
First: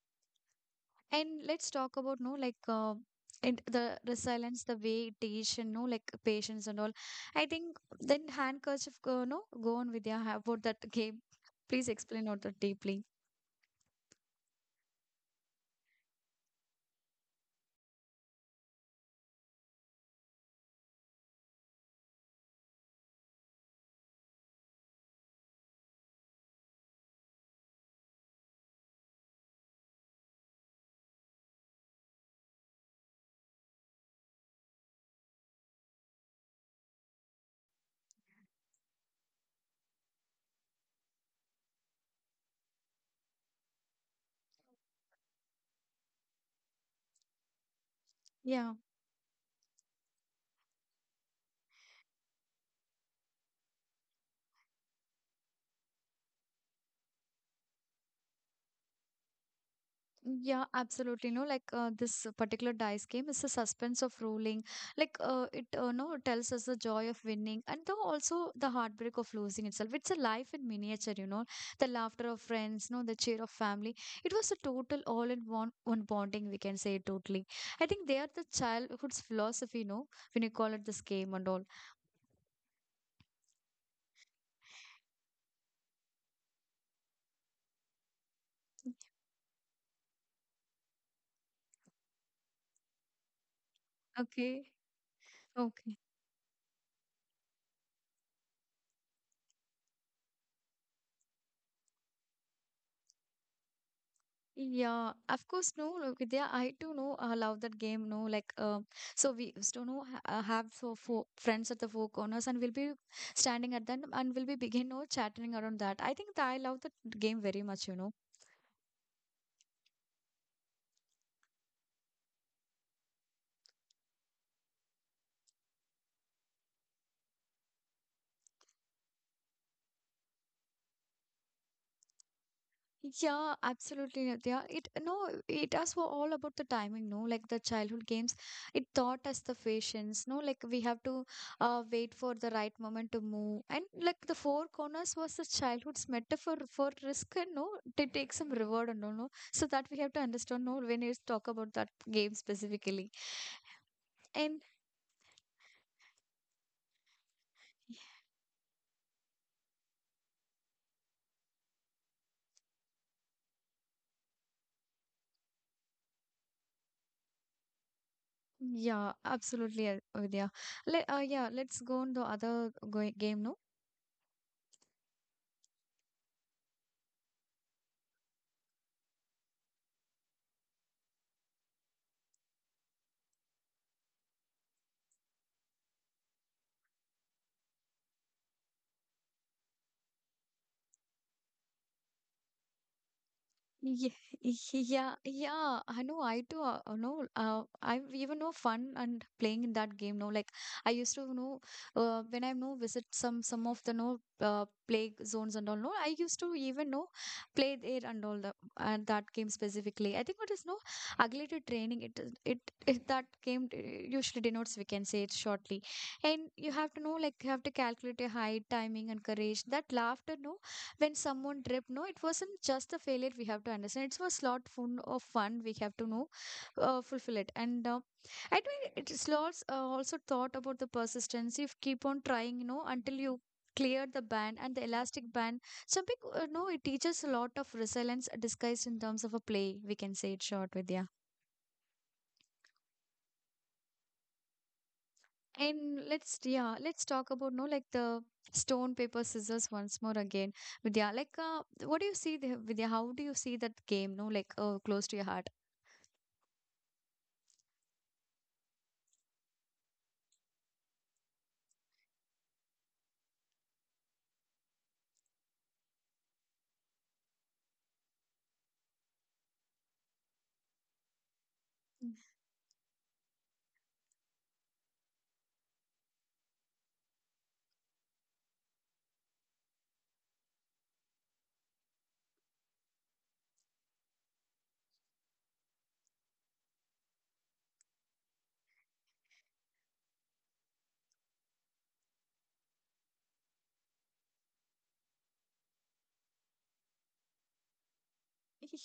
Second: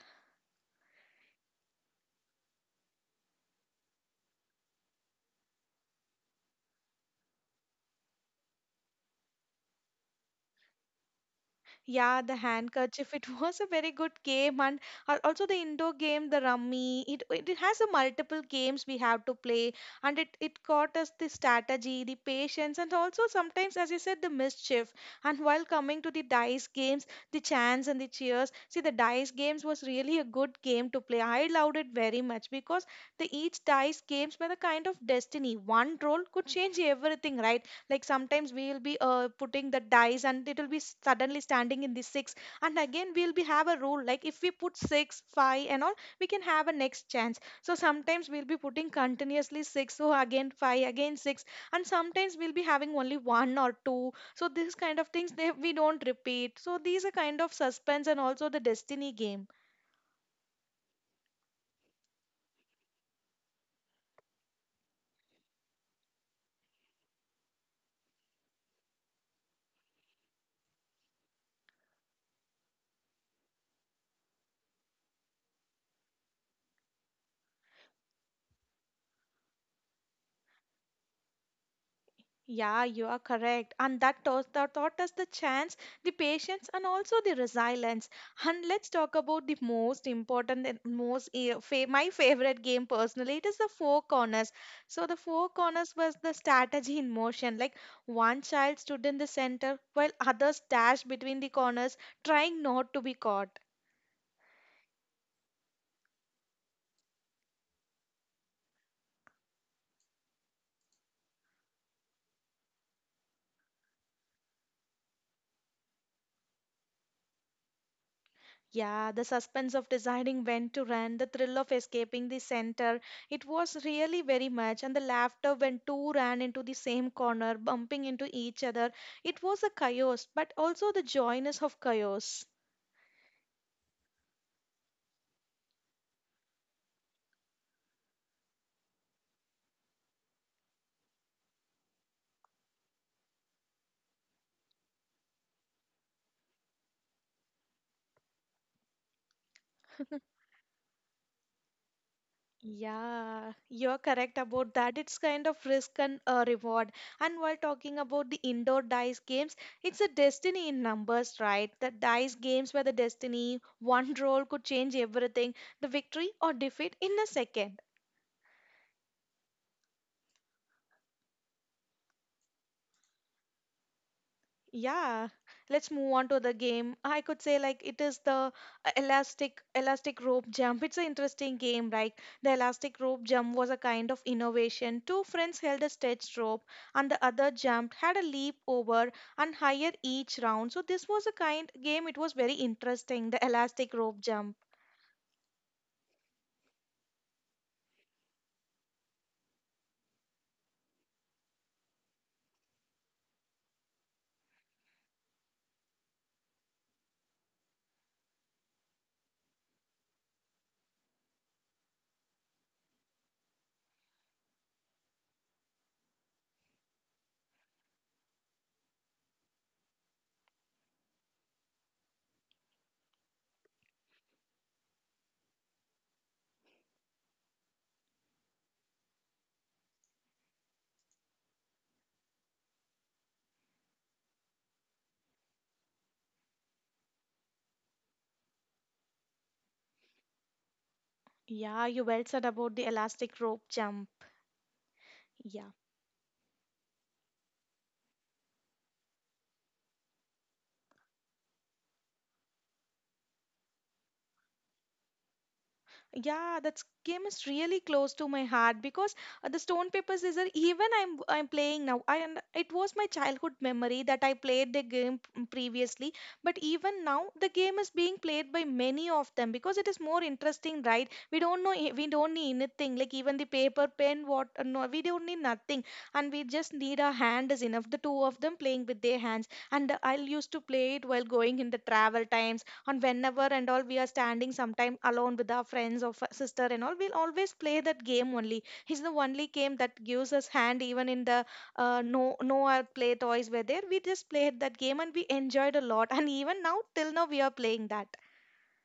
Speaker 1: And let's talk about no, like, and the resilience, the way it teach and no, like, patience and all. I think then handkerchief, no, go on with yeah about that game. Please
Speaker 2: Yeah,
Speaker 1: explain
Speaker 2: the
Speaker 1: out that deeply.
Speaker 2: handkerchief. It was a very good game, and also the indoor game, the rummy. It has a multiple games we have to play, and it taught us the strategy, the patience, and also sometimes, as you said, the mischief. And while coming to the dice games, the chance and the cheers. See, the dice games was really a good game to play. I loved it very much because the each dice games were the kind of destiny. One roll could change everything, right? Like sometimes we'll be putting the dice and it will be suddenly standing in the six. And again, we'll be have a rule like if we put six, five, and all, we can have a next chance. So sometimes we'll be
Speaker 1: Yeah.
Speaker 2: putting continuously six, so again five, again six, and sometimes we'll be having only one or two. So these kind of things they, we don't repeat. So these are kind of suspense and also the destiny game.
Speaker 1: Yeah, absolutely. No, like this particular dice game is the suspense of ruling. Like it, no, tells us the joy of winning and the also the heartbreak of losing itself. It's a life in miniature, you know, the laughter of friends, no, the cheer of family. It was a total all in one bonding. We can say totally. I think they are the childhood's philosophy, no, when you call it this game and all.
Speaker 2: Yeah, you are correct. And that taught us the chance, the patience, and also the resilience. And let's talk about the most important and most my favorite game personally. It is the Four Corners.
Speaker 1: Okay,
Speaker 2: So the Four Corners
Speaker 1: okay.
Speaker 2: was the strategy in motion. Like one child stood in the center while others dashed between the corners, trying not to be caught.
Speaker 1: Yeah, of course, no, no, Vidya, I too know love that game, no, like, so we used to know have so four friends at the four corners, and we'll be standing at them, and we'll be begin, no, chatting around that. I think that I love that game very much, you know.
Speaker 2: Yeah, the suspense of deciding when to run, the thrill of escaping the center, it was really very much, and the laughter when two ran into the same corner, bumping into each other. It was a chaos, but also the joyness of chaos.
Speaker 1: Yeah, absolutely, Nitya. It no, it us were all about the timing, no? Like the childhood games, it taught us the patience, no? Like we have to wait for the right moment to move, and like the four corners was the childhood's metaphor for risk, and no, to take some reward and all, no. So that we have to understand, no, when you talk about that game specifically,
Speaker 2: Yeah, you're correct
Speaker 1: and
Speaker 2: about that. It's kind of risk and reward. And while talking about the indoor dice games, it's a destiny in numbers, right? The dice games where the destiny, one roll could change everything, the victory or defeat in a second.
Speaker 1: yeah, absolutely, Vidya. Let yeah, let's go on the other go game, no?
Speaker 2: Yeah, let's move on to the game. I could say like it is the elastic rope jump. It's an interesting game, right? The elastic rope jump was a kind of innovation. Two friends held a stretched rope and the other jumped, had a leap over and higher each round. So this was a kind game, it was very interesting, the elastic
Speaker 1: Ye-
Speaker 2: rope jump.
Speaker 1: Yeah, yeah, I know. I too, you know, I even know fun and playing in that game. No, like I used to know, when I know visit some of the no play zones and all. No, I used to even know play there and all the and that game specifically. I think what is no ugly to training. It that game usually denotes. We can say it shortly, and you have to know like you have to calculate your height, timing, and courage. That laughter, no when someone tripped no it wasn't just the failure we have to understand it was lot fun we have to know fulfill it and I think it is lots also thought about the persistence if keep on trying you know until you clear the band and the elastic band jumping no it teaches a lot of resilience disguised in terms of a play we can say it short with yeah.
Speaker 2: Yeah, you well said about the elastic rope jump. Yeah.
Speaker 1: And let's yeah, let's talk about no like the stone paper scissors once more again. Vidya, like what do you see there, Vidya? How do you see that game? No, like close to your heart.
Speaker 2: Yeah, that game is really close to my heart because the Stone Paper Scissors, even I'm playing now. I and it was my childhood memory that I played the game previously, but even now the game is being played by many of them because it is more interesting, right? We don't know we don't need anything like even the paper, pen, what no, we don't need nothing, and we just need our hand is enough. The two of them playing with their hands, and I used to play it while going in the travel times and whenever and all we are standing sometime alone with our friends or sister and all we'll always play that game only. It's the only game that gives us hand even in the no our play toys were there, we just played that game and we enjoyed a lot, and even now till now we are playing that.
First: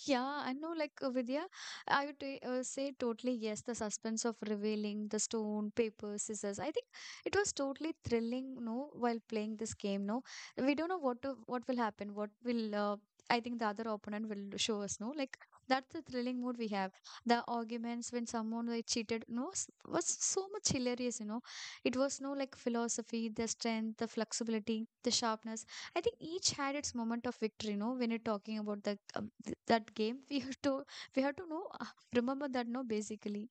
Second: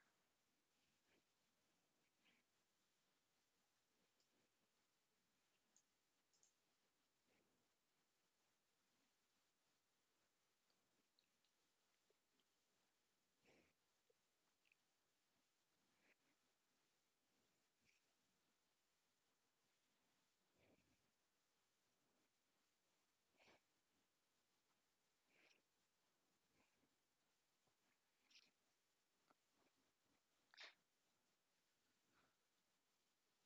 Speaker 1: Yeah, I know, like Vidya, I would say totally yes. The suspense of revealing the stone, paper, scissors. I think it was totally thrilling, no, while playing this game, no. We don't know what will happen, what will, I think the other opponent will show us, no. Like that's the thrilling mood we have. The arguments when someone like, cheated, no, was so much hilarious, you know. It was no like philosophy, the strength, the flexibility, the sharpness. I think each had its moment of victory, no, when you're talking about the that game we have to know remember that no basically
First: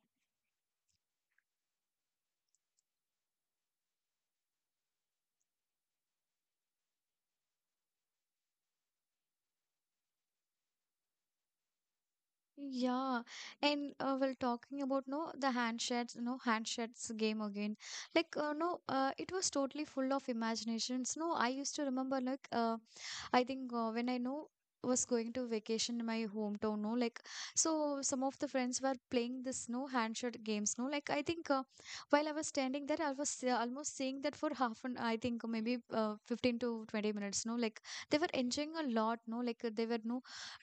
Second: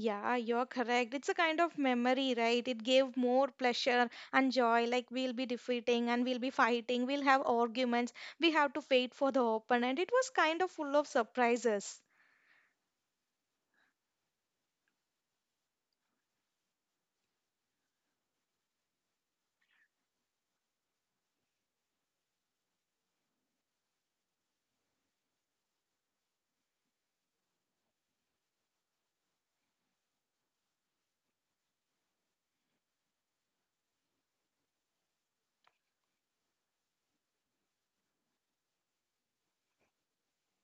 Speaker 2: Yeah, you're correct. It's a kind of memory, right? It gave more pleasure and joy, like we'll be defeating and we'll be fighting, we'll have arguments. We have to wait for the open, and it was kind of full of surprises.
Speaker 1: yeah. And well talking about no the handshakes game again like no it was totally full of imaginations no I used to remember like I think when I know was going to vacation in my hometown no like so some of the friends were playing this no handshot games no like I think while I was standing there I was almost seeing that for half an I think maybe 15 to 20 minutes no like they were enjoying a lot no like they were no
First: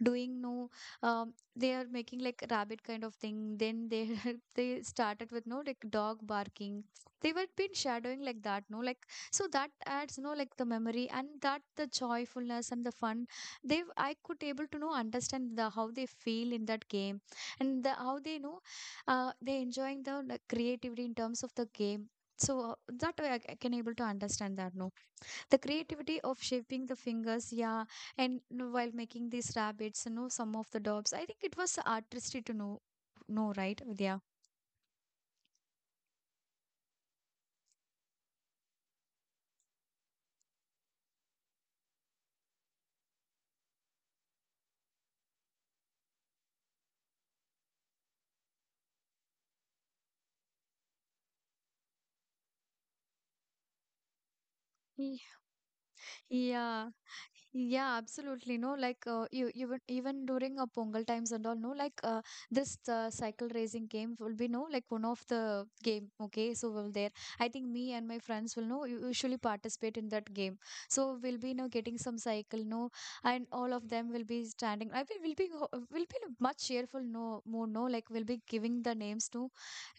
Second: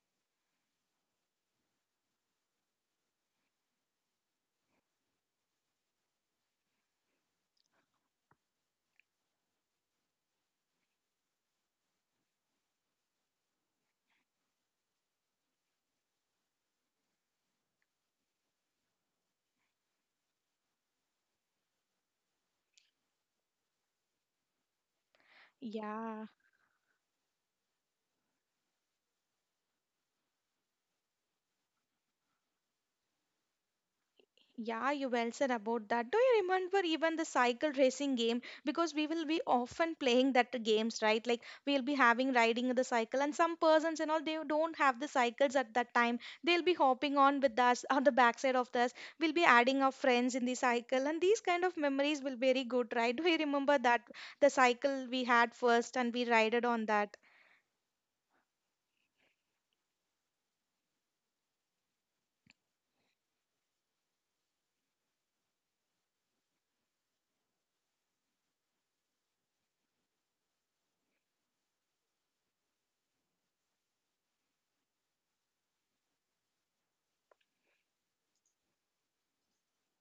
Speaker 1: doing no they are making like rabbit kind of thing then they they started with no like dog barking they were been shadowing like that no like so that adds you know like the memory and that the joyfulness and the fun they I could able to know understand the how they feel in that game and the, how they know they enjoying the like, creativity in terms of the game so that way I can able to understand that no the creativity
Speaker 2: Yeah.
Speaker 1: of shaping the fingers yeah. And you know, while making these rabbits you know some of the dogs I think it was artistry to know right Vidya.
Speaker 2: Yeah, you well said about that. Do you remember even the cycle racing game? Because we will be often playing that games, right? Like we'll be having riding the cycle, and some persons and all they don't have the cycles at that time. They'll be hopping on with us on the backside of us. We'll be adding our friends in the cycle, and these kind of memories will be very good, right? Do you remember that the cycle
Speaker 1: Ye-
Speaker 2: we had first and we rided on
Speaker 1: yeah.
Speaker 2: that?
Speaker 1: Yeah, absolutely. No, like you even during Pongal times and all, no, like this cycle racing game will be no like one of the game. Okay, so we'll there. I think me and my friends will no usually participate in that game. So we'll be no getting some cycle, no, and all of them will be standing. I mean, we'll be we'll be in a much cheerful no more no like we'll be giving the names to,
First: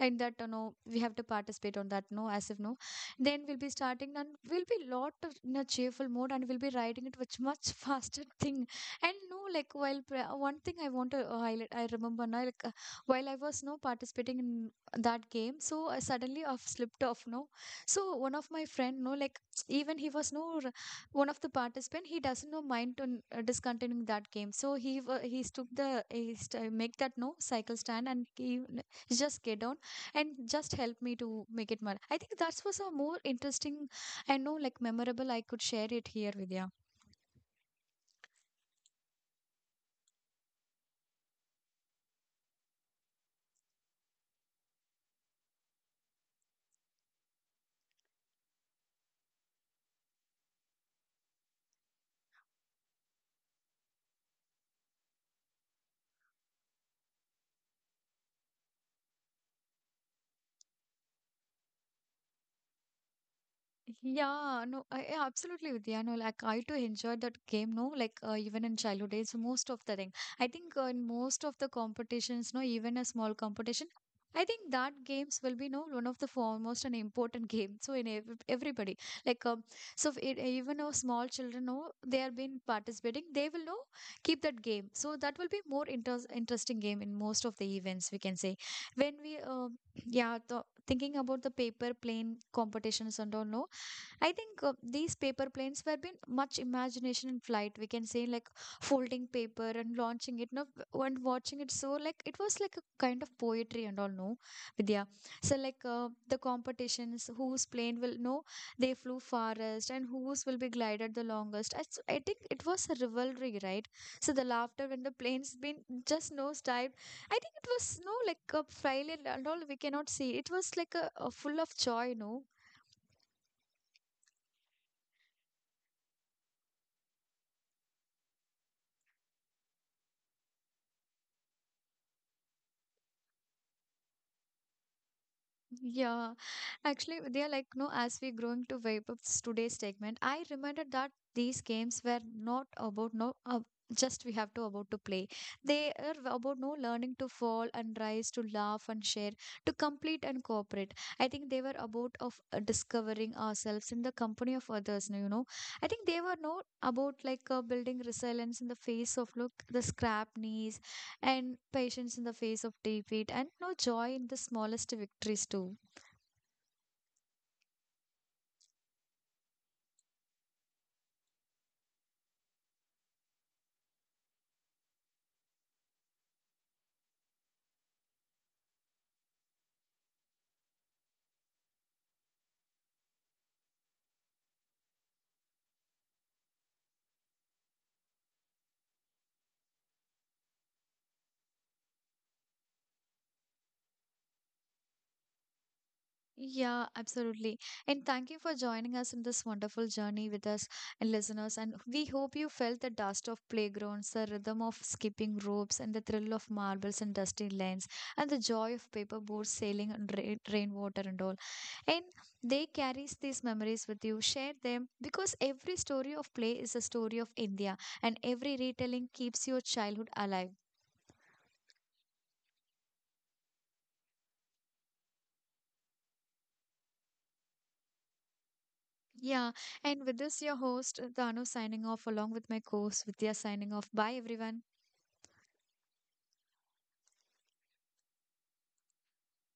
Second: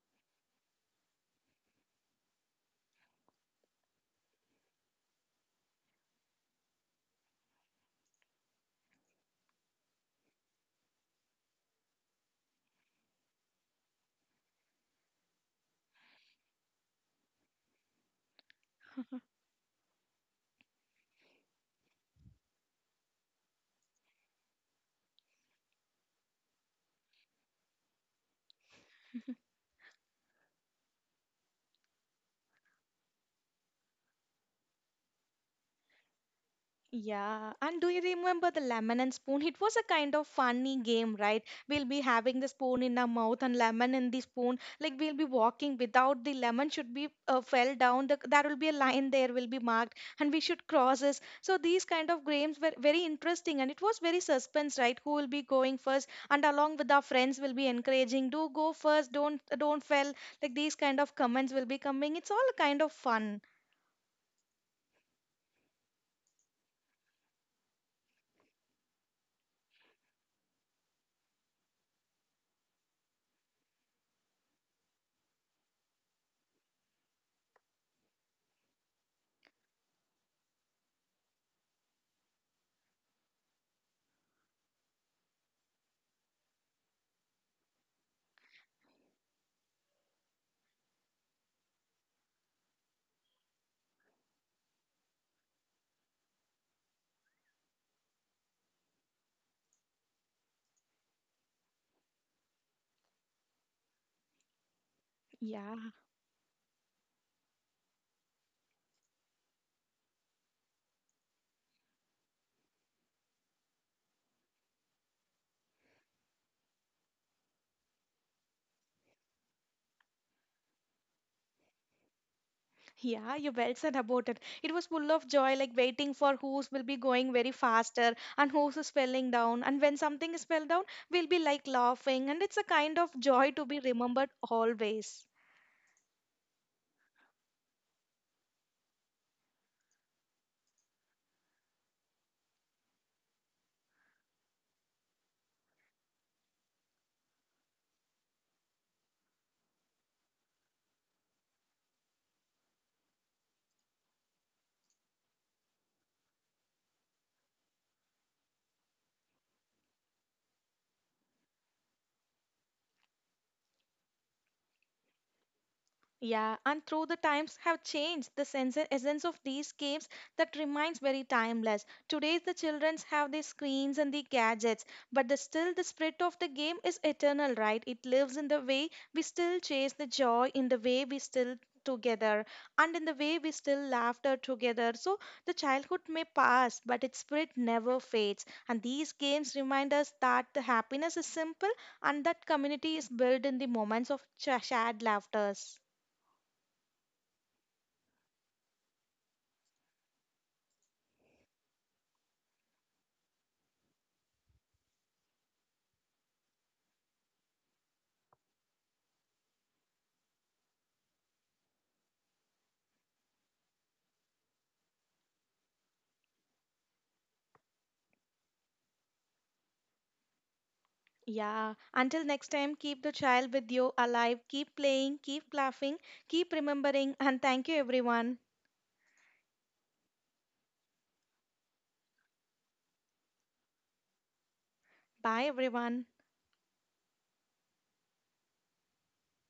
Speaker 1: and that you know we have to participate on that no as if no. Then we'll be starting and we'll be lot of in a cheerful mode and we'll be riding it with much faster thing. And no, like while one thing I want to highlight, I remember now, like while I was no participating in that game, so I suddenly off slipped off. No, so one of my friend, no, like even he was no r- one of the participant. He doesn't know mind to discontinuing that game. So he took the make that no cycle stand and just get down and just help me to make it more. I think that was a more interesting and no like memorable I could share it here, Vidya.
Speaker 2: Yeah, and do you remember the lemon and spoon? It was a kind of funny game, right? We'll be having the spoon in our mouth and lemon in the spoon. Like we'll be walking without the lemon should be fell down. There will be a line, there will be marked, and we should cross this. So these kind of games were very interesting, and it was very suspense, right? Who will be going first? And along with our friends, will be encouraging, do go first, don't fell. Like these kind of comments will be coming. It's all a kind of fun.
Speaker 1: Yeah, no, I absolutely with you. I know, like I too enjoyed that game, no, like even in childhood days, most of the thing. I think in most of the competitions, no, even a small competition, I think that games will be no one of the foremost and important game. So in ev everybody, like so it, even though small children know they are been participating, they will know keep that game. So that will be more interesting game in most of the events we can say. When we yeah, the, thinking about the paper plane competitions and all, no I think these paper planes were been much imagination in flight. We can say like folding paper and launching it, no, and watching it. So like it was like a kind of poetry and all, no, Vidya. So like
Speaker 2: Yeah.
Speaker 1: the competitions, whose plane will know they flew farthest and whose will be glided the longest. I think it was a rivalry, right? So the laughter when the planes been just nose dived. I think it was no like a failure and all. We cannot see. It was like a full of joy, no.
Speaker 2: Yeah, you well said about it. It was full of joy, like waiting for whose will be going very faster and whose is falling down. And when something is fell down, we'll be like laughing. And it's a kind of joy to be remembered always.
Speaker 1: Yeah, actually, they are like, no, as we growing to wrap up today's segment, I reminded that these games were not about no, just we have to about to play. They are about no learning to fall and rise, to laugh and share, to complete and cooperate. I think they were about of discovering ourselves in the company of others. No, You know, I think they were not about like building resilience in the face of look the scrap knees and patience in the face of defeat and no joy in the smallest victories too.
Speaker 2: Yeah, and through the times have changed the sense essence of these games that remains very timeless. Today the childrens have the screens and the gadgets, but the still the spirit of the game is eternal, right? It lives in the way we still chase the joy, in the way we still together, and in the way we still laughter together. So the childhood may pass but its spirit never fades, and these games remind us that the happiness is simple and that community is built in the moments of shared laughters.
Speaker 1: Yeah, absolutely. And thank you for joining us in this wonderful journey with us and listeners. And we hope you felt the dust of playgrounds, the rhythm of skipping ropes, and the thrill of marbles and dusty lanes, and the joy of paper boats sailing on rainwater and all. And they carries these memories with you. Share them because every story of play is a story of India, and every retelling keeps your childhood alive.
Speaker 2: Yeah, until next time, keep the child with you alive. Keep playing, keep laughing, keep remembering. And thank you, everyone.
Speaker 1: Yeah, and with this, your host Danu signing off along with my co-host Vidya signing off. Bye, everyone.
Speaker 2: Bye, everyone.